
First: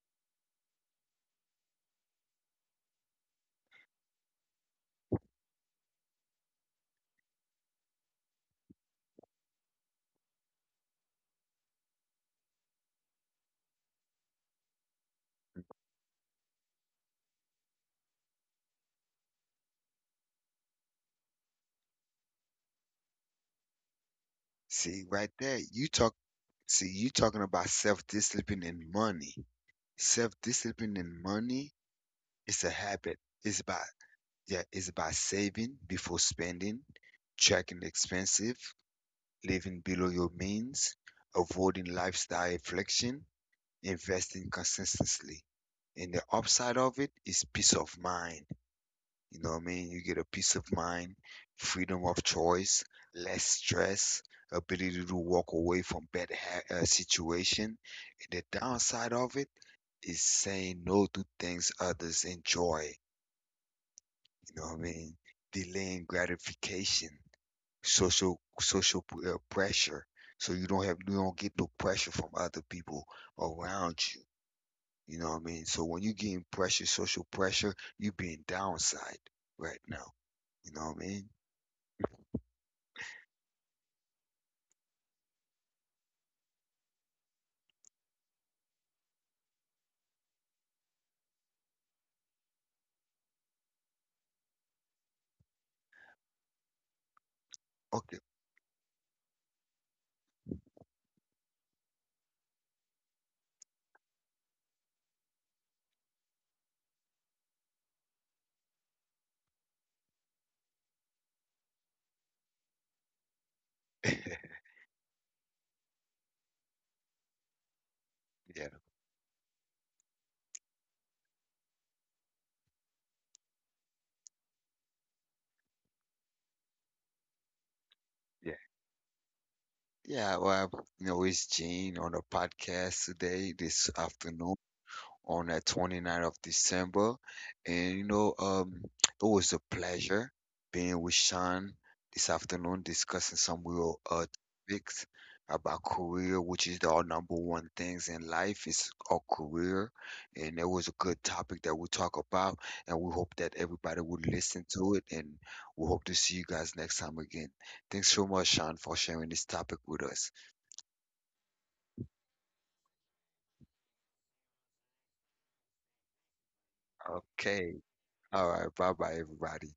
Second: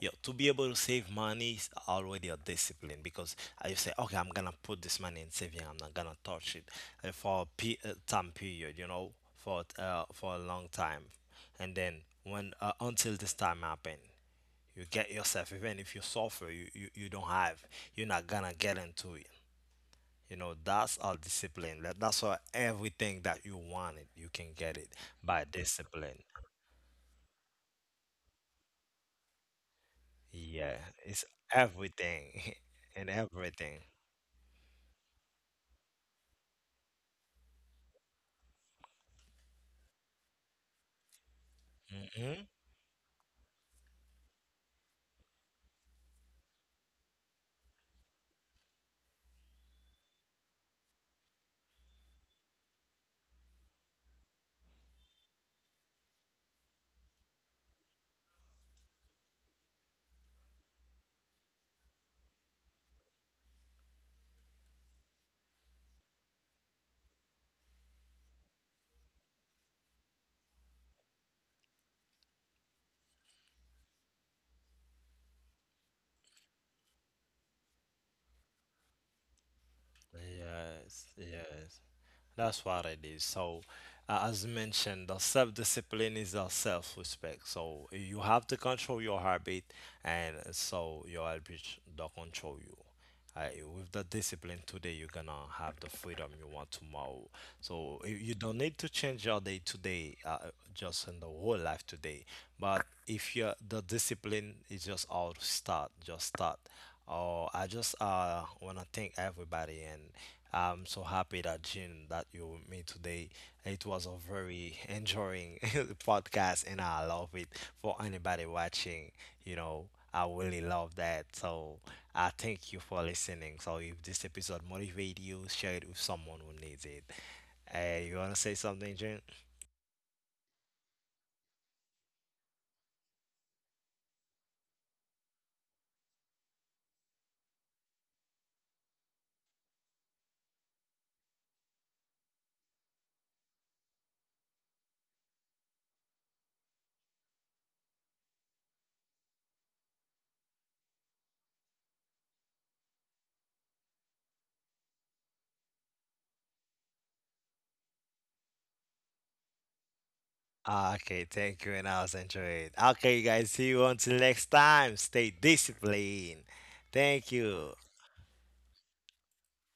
S1: Yeah, to be able to save money is already a discipline, because you say, okay, I'm gonna put this money in saving. I'm not gonna touch it for a time period, you know, for a long time, and then when until this time happen, you get yourself, even if you suffer, you, you don't have, you're not gonna get into it, you know. That's all discipline. That's why everything that you wanted you can get it
S2: See, right
S1: by
S2: there, you talk.
S1: discipline.
S2: See, you talking about self-discipline and money.
S1: Yeah,
S2: Self-discipline
S1: it's
S2: and money,
S1: everything
S2: it's a
S1: and
S2: habit. It's
S1: everything.
S2: about, yeah, it's about saving before spending, tracking expensive, living below your means, avoiding
S1: Hmm.
S2: lifestyle inflation, investing consistently. And the upside of it is peace of mind. You know what I mean? You get a peace of mind, freedom of choice, less stress, ability to walk away from bad situation. And the downside of it is saying no to things others enjoy. You know what I mean? Delaying gratification, social social pressure. So you don't have, you don't get no pressure from other people around you. You know what I mean? So when you getting pressure, social pressure, you being downside right now. You know what
S1: Yes,
S2: I mean?
S1: yes. That's what it is. So, as mentioned, the self-discipline is the self-respect. So you have to control your habit, and so your habit don't control you. Uh, with the discipline today, you're gonna have the freedom you want tomorrow. So you,
S2: Okay.
S1: you don't need to change your day today, just in the whole life today. But if you're the discipline is just how to start, just start. Oh, I just want to thank everybody, and I'm so happy that Jim that you were with me today. It was a very enjoying podcast, and I love it. For anybody
S2: Yeah,
S1: watching, you know, I really love that. So I thank you for listening. So if this episode motivated you, share it with someone who needs it. Hey, you wanna say
S2: yeah.
S1: something, Jim?
S2: Yeah, well, it's Gene on the podcast today, this afternoon, on the 29th of December. And it was a pleasure being with Sean this afternoon, discussing some real topics about career, which is our number one things in life is our career. And it was a good topic that we talk about, and we hope that everybody would listen to it. And we hope to see you guys next time again. Thanks so much, Sean, for sharing this topic with us.
S1: Okay, thank you, and I was enjoying it. Okay, guys, see you until next time. Stay disciplined. Thank you.
S2: Okay. All right. Bye bye, everybody.